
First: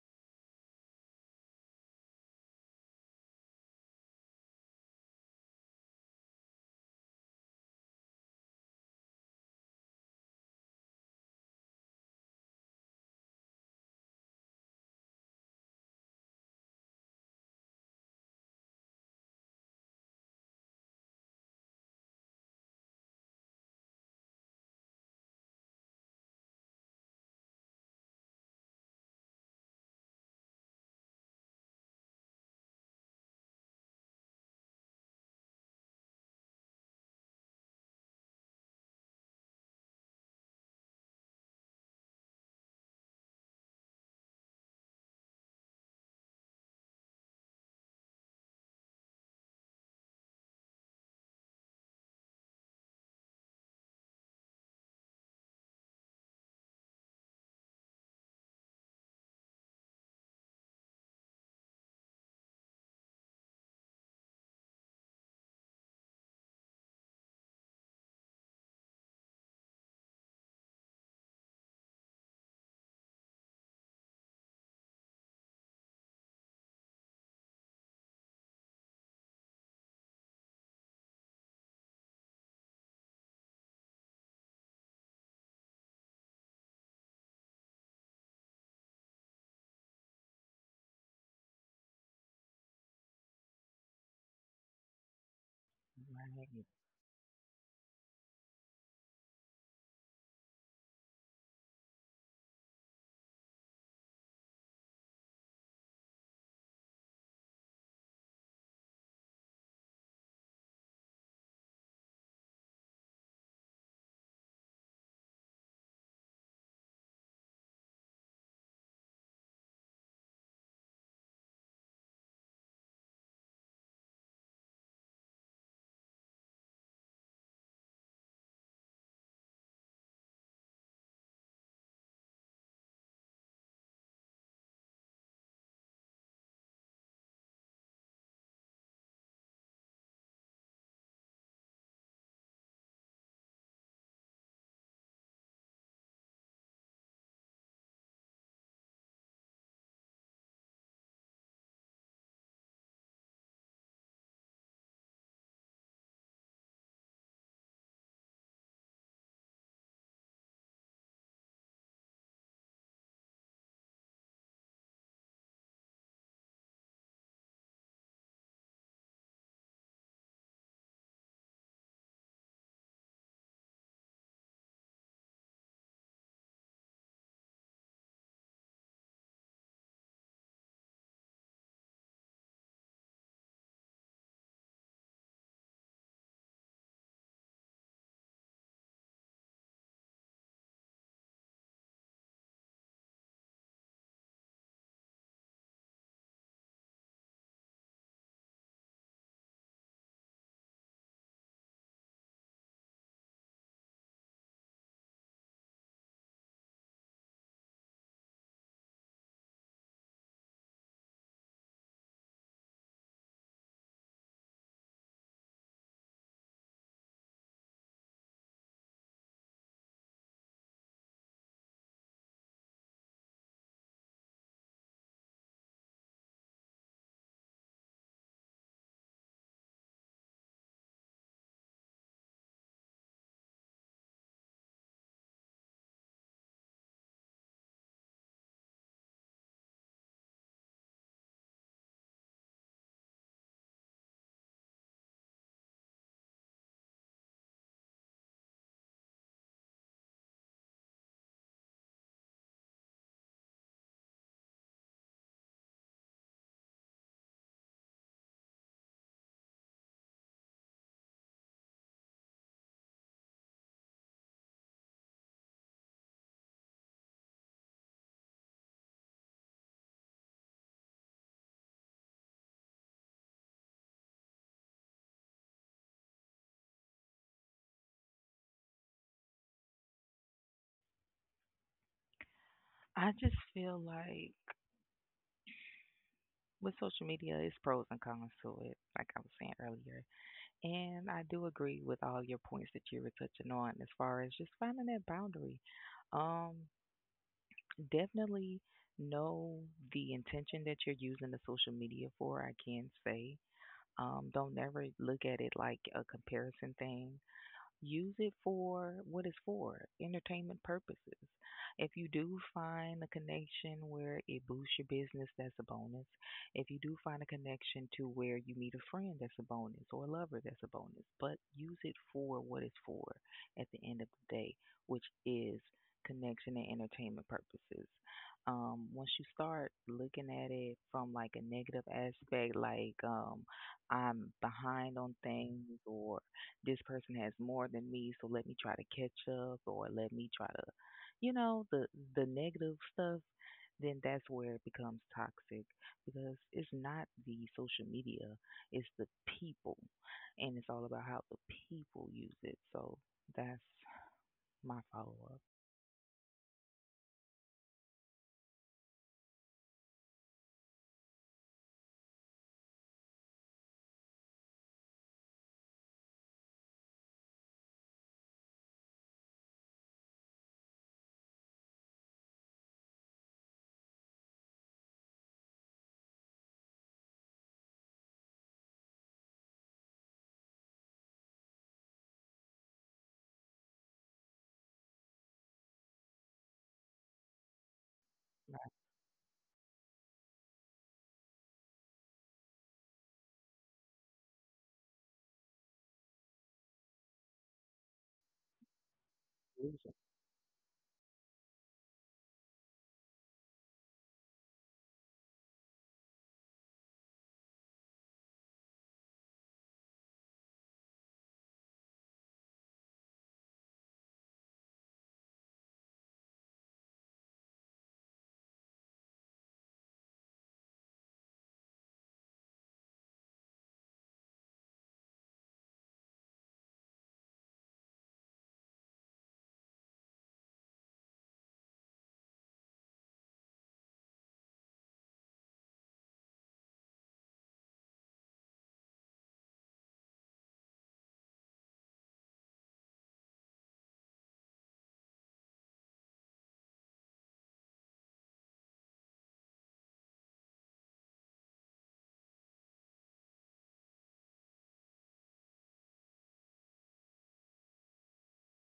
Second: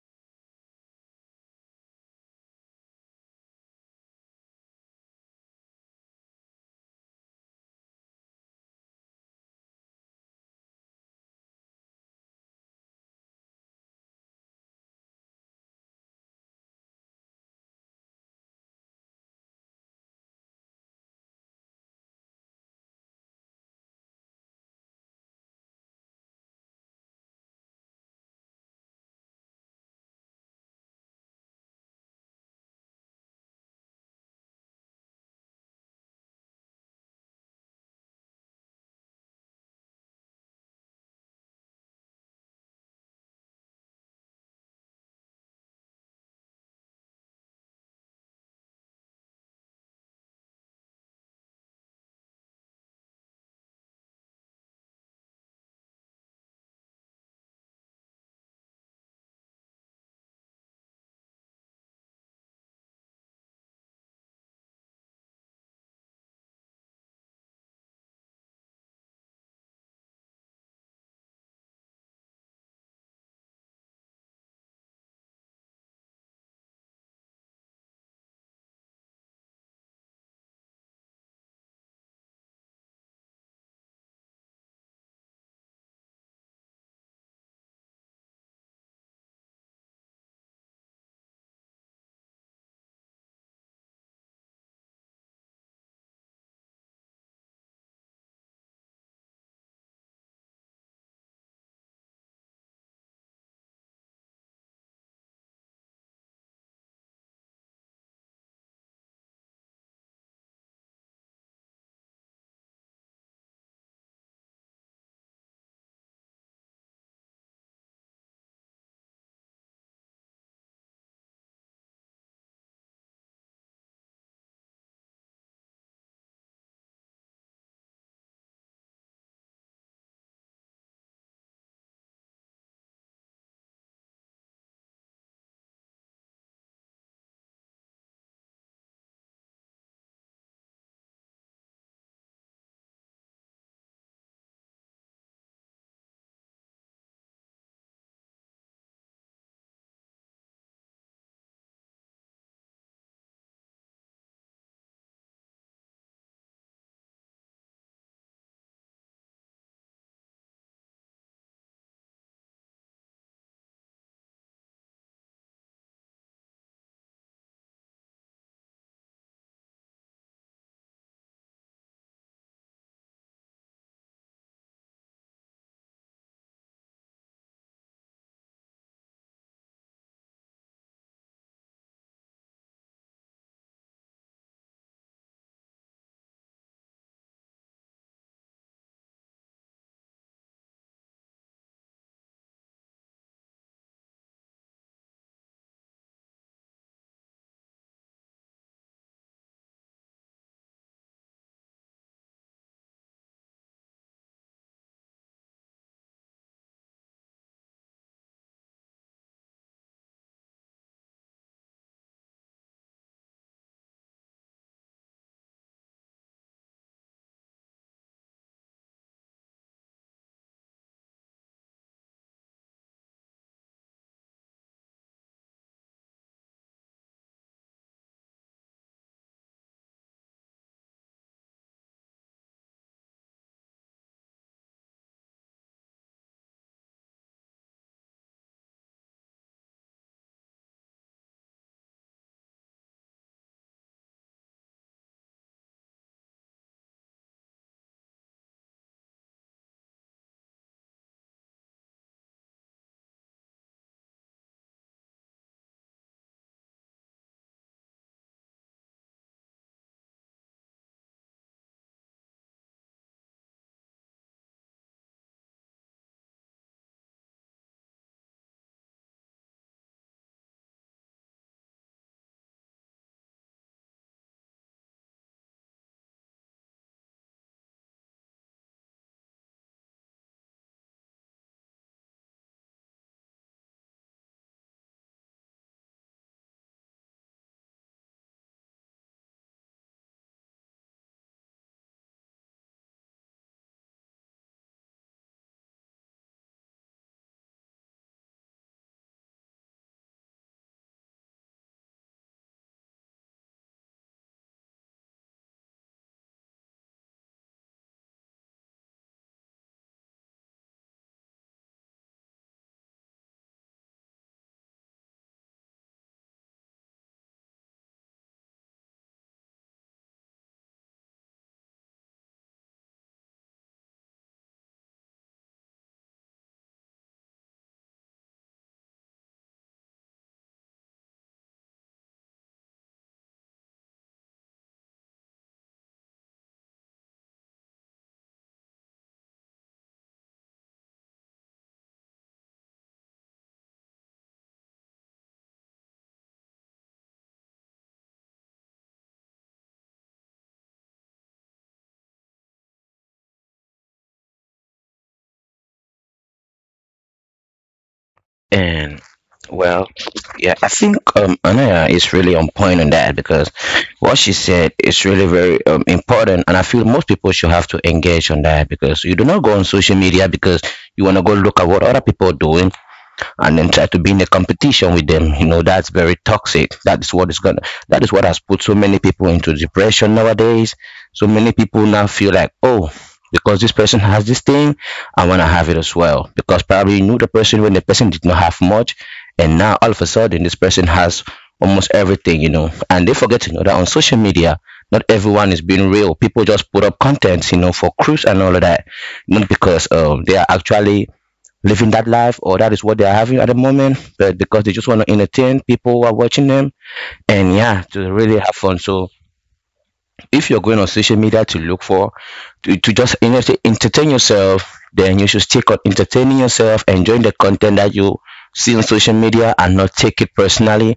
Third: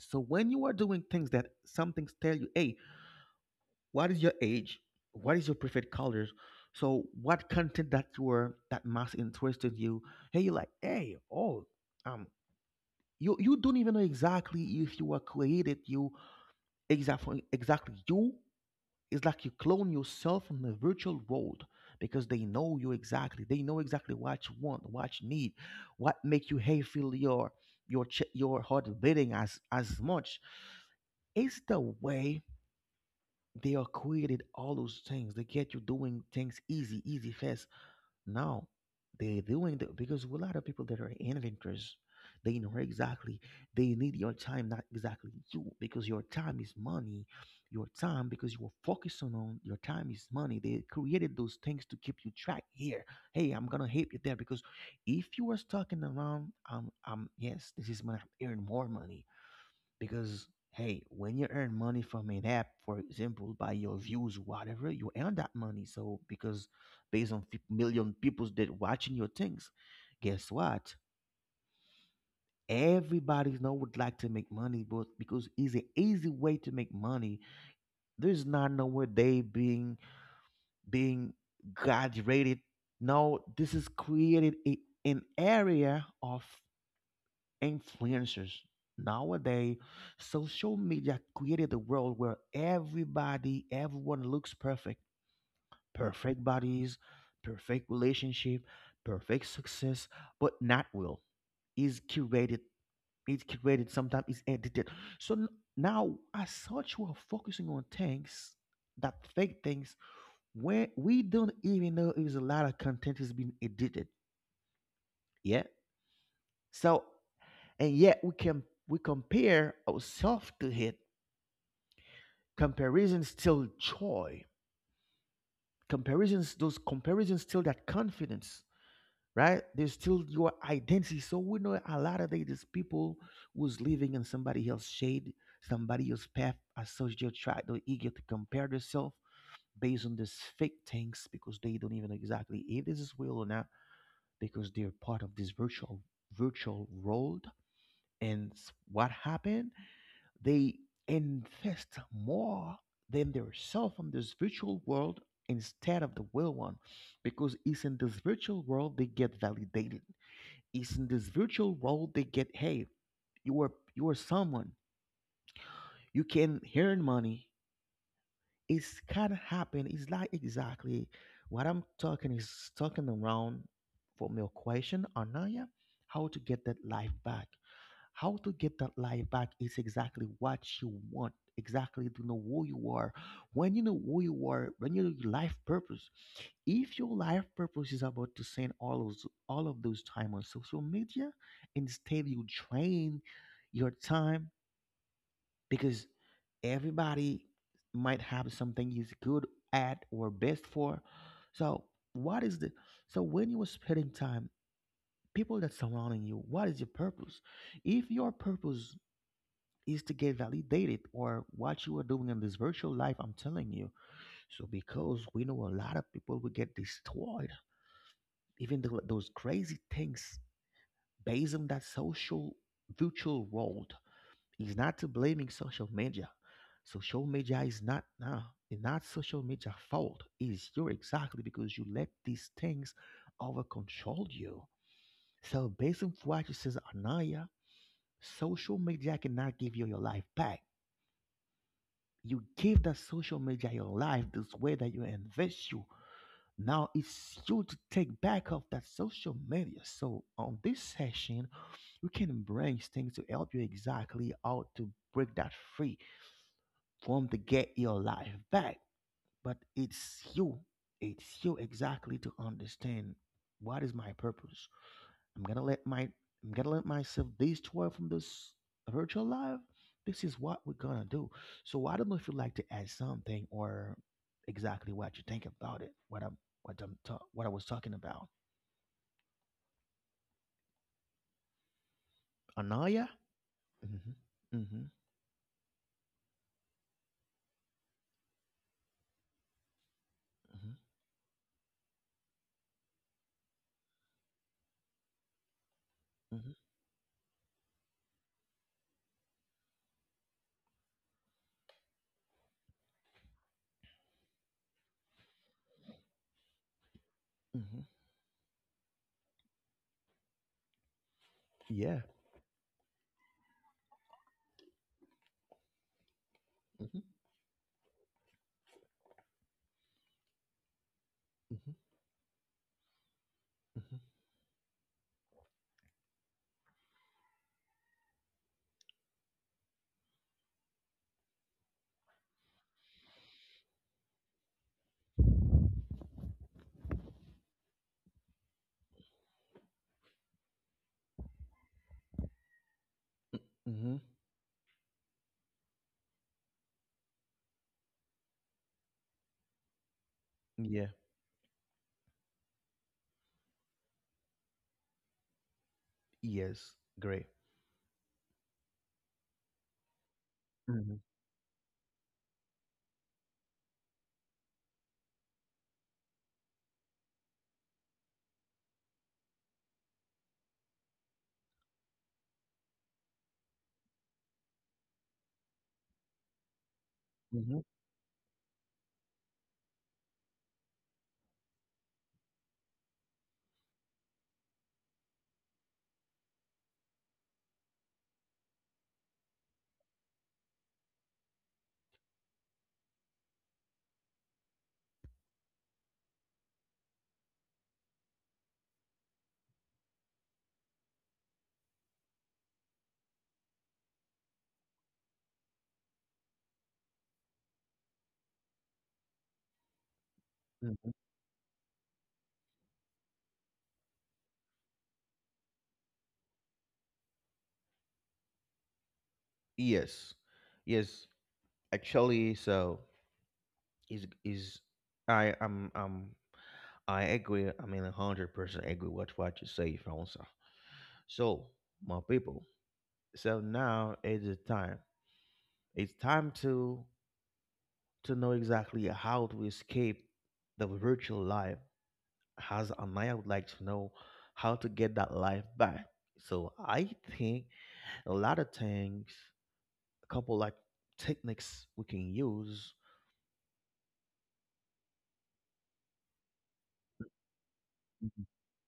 Speaker 1: So when you are doing things that some things tell you, hey, what is your age, what is your preferred colors, so what content that you were that most interested you. Hey, you like, hey, oh um you you don't even know exactly if you were created you. Exactly, exactly you. It's like you clone yourself in the virtual world because they know you exactly. They know exactly what you want, what you need, what make you, hey, feel your, your ch- your heart beating as as much. It's the way they are created all those things. They get you doing things easy, easy, fast. Now they're doing the, because a lot of people that are inventors, they know exactly they need your time, not exactly you, because your time is money. Your time, because you are focusing on your time is money. They created those things to keep you track here. Hey, I'm gonna help you there because if you are stuck in around, um, um, yes, this is when I'm earning more money. Because, hey, when you earn money from an app for example by your views, whatever, you earn that money so because based on fif- million people that watching your things, guess what, everybody now would like to make money, but because it's an easy way to make money. There's not nowhere they being being graduated. No, this is created a, an area of influencers. Nowadays, social media created a world where everybody, everyone looks perfect. Perfect
Speaker 2: Right.
Speaker 1: bodies, perfect relationship, perfect success, but not real. Is curated, it's curated, sometimes it's edited. So n- now as such we're focusing on things, that fake things, where we don't even know if a lot of content is being edited. Yeah. So, and yet we can, we compare ourselves to it. Comparison still joy. Comparisons, those comparisons still that confidence, right? There's still your identity. So we know a lot of these people who's living in somebody else's shade, somebody else's path, as such they try they're eager to compare themselves based on these fake things because they don't even exactly if this is real or not, because they're part of this virtual virtual world. And s- what happened? They invest more than their self on this virtual world instead of the real one because it's in this virtual world they get validated. It's in this virtual world they get, hey, you are you are someone. You can earn money. It's kind of happen. It's not exactly what I'm talking, is talking around from your question, Anaya, how to get that life back. How to get that life back is exactly what you want, exactly to know who you are. When you know who you are, when you know your life purpose, if your life purpose is about to spend all of all of those time on social media, instead you train your time, because everybody might have something he's good at or best for. So what is the, so when you are spending time, people that surrounding you, what is your purpose? If your purpose is to get validated or what you are doing in this virtual life, I'm telling you. So because we know a lot of people will get destroyed, even though those crazy things based on that social virtual world. Is not to blaming social media. Social media is not, nah, it's not social media fault, is you exactly because you let these things over control you. So based on what you says, Anaya, social media cannot give you your life back. You give that social media your life, this way that you invest you. Now it's you to take back of that social media. So on this session, we can bring things to help you exactly how to break that free from, to get your life back. But it's you. It's you exactly to understand what is my purpose. I'm gonna let my I'm gonna let myself destroy from this virtual life. This is what we're gonna do. So I don't know if you'd like to add something, or exactly what you think about it. What I'm, what I'm ta- what I was talking about. Anaya.
Speaker 2: I just feel
Speaker 1: Mm-hmm.
Speaker 2: like
Speaker 1: Mm-hmm.
Speaker 2: with social media, it's pros and cons to it, like I was saying earlier. And I do agree with all your points that you were touching on as far as just finding that boundary.
Speaker 1: Mm-hmm. Mm-hmm.
Speaker 2: Um, Definitely know the intention that you're using the social media for, I can say. Um, don't never look at it like a comparison thing,
Speaker 1: Mm-hmm.
Speaker 2: use it for what it's for, entertainment purposes. If
Speaker 1: Yeah.
Speaker 2: you do find a connection where it boosts your business, that's a bonus. If you do
Speaker 1: Mm-hmm.
Speaker 2: find a connection to where you meet a friend, that's a bonus, or a lover, that's a bonus, but
Speaker 1: Mm-hmm.
Speaker 2: use it for what it's for at the end of the day, which is connection and entertainment purposes. Um, once you start looking at it from like a negative aspect, like um, I'm behind on things or this person has more than me, so let me try to catch up or let me try to, you know, the the negative stuff,
Speaker 1: Mm-hmm.
Speaker 2: then
Speaker 1: Mm-hmm.
Speaker 2: that's where it becomes toxic because it's not the social media, it's the people. And it's all
Speaker 1: Yeah.
Speaker 2: about how the people use it. So that's my follow up.
Speaker 1: Yes. Great.
Speaker 3: And well,
Speaker 1: Mm-hmm.
Speaker 3: yeah, I think um, Anaya is really on point on that because what she said is really very um, important, and I feel most people should have to engage on that because you do not go on social media because you want to go look at what other people are doing and then try to be in a competition with them. You know that's very toxic. That is
Speaker 1: Mm-hmm.
Speaker 3: what is going, that is what has put so many people into depression nowadays. So many people now feel like, oh, because this person has this thing I want to have it as well, because probably you knew the person when the person did
Speaker 2: My
Speaker 3: not have much and now all of a sudden this person has almost everything, you know, and they forget to know that on social media not everyone is being real. People just put up contents, you know, for cruise and all of that, not
Speaker 2: solution.
Speaker 3: because um, they are actually living that life or that is what they're having at the moment, but
Speaker 1: Mm-hmm.
Speaker 3: because they just want to entertain people who are watching them,
Speaker 1: Yes. Yes.
Speaker 3: and yeah
Speaker 1: Actually, so
Speaker 3: to
Speaker 1: is
Speaker 3: really
Speaker 1: is
Speaker 3: have
Speaker 1: I
Speaker 3: fun.
Speaker 1: am um
Speaker 3: So
Speaker 1: I agree. I mean, hundred percent agree with what you say, Francois. So,
Speaker 3: if
Speaker 1: my
Speaker 3: you're
Speaker 1: people.
Speaker 3: going on
Speaker 1: So
Speaker 3: social
Speaker 1: now it is time.
Speaker 3: media to
Speaker 1: It's
Speaker 3: look
Speaker 1: time to
Speaker 3: for
Speaker 1: to know exactly how to
Speaker 3: to,
Speaker 1: escape
Speaker 3: to
Speaker 1: the
Speaker 3: just
Speaker 1: virtual
Speaker 3: you
Speaker 1: life.
Speaker 3: know, say
Speaker 1: As and I would like to know
Speaker 3: entertain
Speaker 1: how to get that life back.
Speaker 3: yourself,
Speaker 1: So I think
Speaker 3: then
Speaker 1: a lot
Speaker 3: you
Speaker 1: of
Speaker 3: should
Speaker 1: things,
Speaker 3: stick
Speaker 1: a
Speaker 3: on
Speaker 1: couple like techniques
Speaker 3: entertaining
Speaker 1: we can use.
Speaker 3: yourself enjoying the content that you see on social media and not take it
Speaker 1: Mhm.
Speaker 3: personally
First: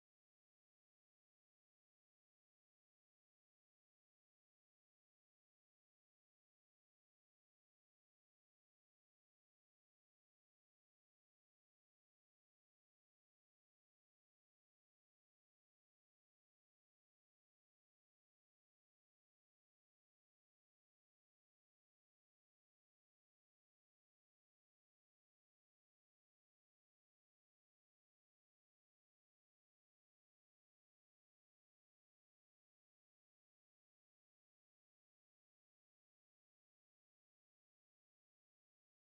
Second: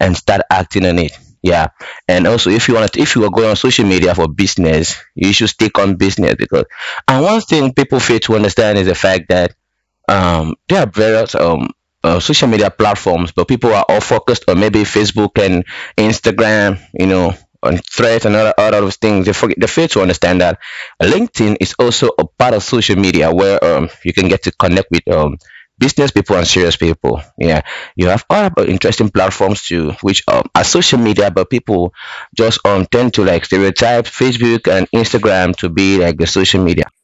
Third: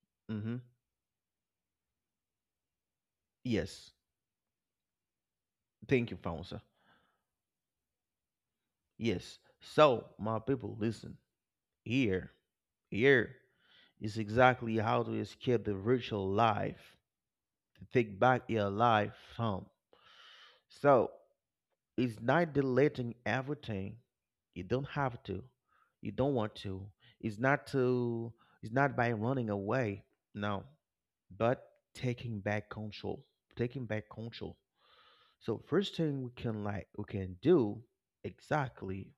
Speaker 3: and start
Speaker 1: Mm-hmm.
Speaker 3: acting on it. Yeah, and also if you want to, if you are going on social
Speaker 1: Yes.
Speaker 3: media for business you should stick on
Speaker 1: Thank you,
Speaker 3: business.
Speaker 1: Fonsa.
Speaker 3: Because and one thing people fail to understand is the fact
Speaker 1: Yes.
Speaker 3: that
Speaker 1: So, my
Speaker 3: um,
Speaker 1: people,
Speaker 3: there are
Speaker 1: listen.
Speaker 3: various um, uh,
Speaker 1: Here,
Speaker 3: social media platforms,
Speaker 1: here
Speaker 3: but people are all
Speaker 1: is
Speaker 3: focused on
Speaker 1: exactly
Speaker 3: maybe
Speaker 1: how to
Speaker 3: Facebook and
Speaker 1: escape the virtual
Speaker 3: Instagram,
Speaker 1: life,
Speaker 3: you know, on
Speaker 1: to take
Speaker 3: threads and
Speaker 1: back
Speaker 3: other,
Speaker 1: your
Speaker 3: other those
Speaker 1: life
Speaker 3: things. They forget,
Speaker 1: from.
Speaker 3: they fail to understand that
Speaker 1: So
Speaker 3: LinkedIn is also
Speaker 1: it's
Speaker 3: a
Speaker 1: not
Speaker 3: part of social
Speaker 1: deleting
Speaker 3: media where um,
Speaker 1: everything.
Speaker 3: you can get to
Speaker 1: You don't
Speaker 3: connect with
Speaker 1: have
Speaker 3: um,
Speaker 1: to.
Speaker 3: business
Speaker 1: You don't
Speaker 3: people and
Speaker 1: want
Speaker 3: serious
Speaker 1: to.
Speaker 3: people.
Speaker 1: It's
Speaker 3: Yeah,
Speaker 1: not
Speaker 3: you have
Speaker 1: to.
Speaker 3: other
Speaker 1: It's not
Speaker 3: interesting
Speaker 1: by running
Speaker 3: platforms too,
Speaker 1: away.
Speaker 3: which um,
Speaker 1: No,
Speaker 3: are social media, but
Speaker 1: but
Speaker 3: people
Speaker 1: taking
Speaker 3: just
Speaker 1: back
Speaker 3: um, tend to
Speaker 1: control.
Speaker 3: like
Speaker 1: Taking
Speaker 3: stereotype
Speaker 1: back control.
Speaker 3: Facebook and Instagram
Speaker 1: So
Speaker 3: to
Speaker 1: first
Speaker 3: be like
Speaker 1: thing
Speaker 3: the
Speaker 1: we
Speaker 3: social
Speaker 1: can, like,
Speaker 3: media.
Speaker 1: we can do exactly,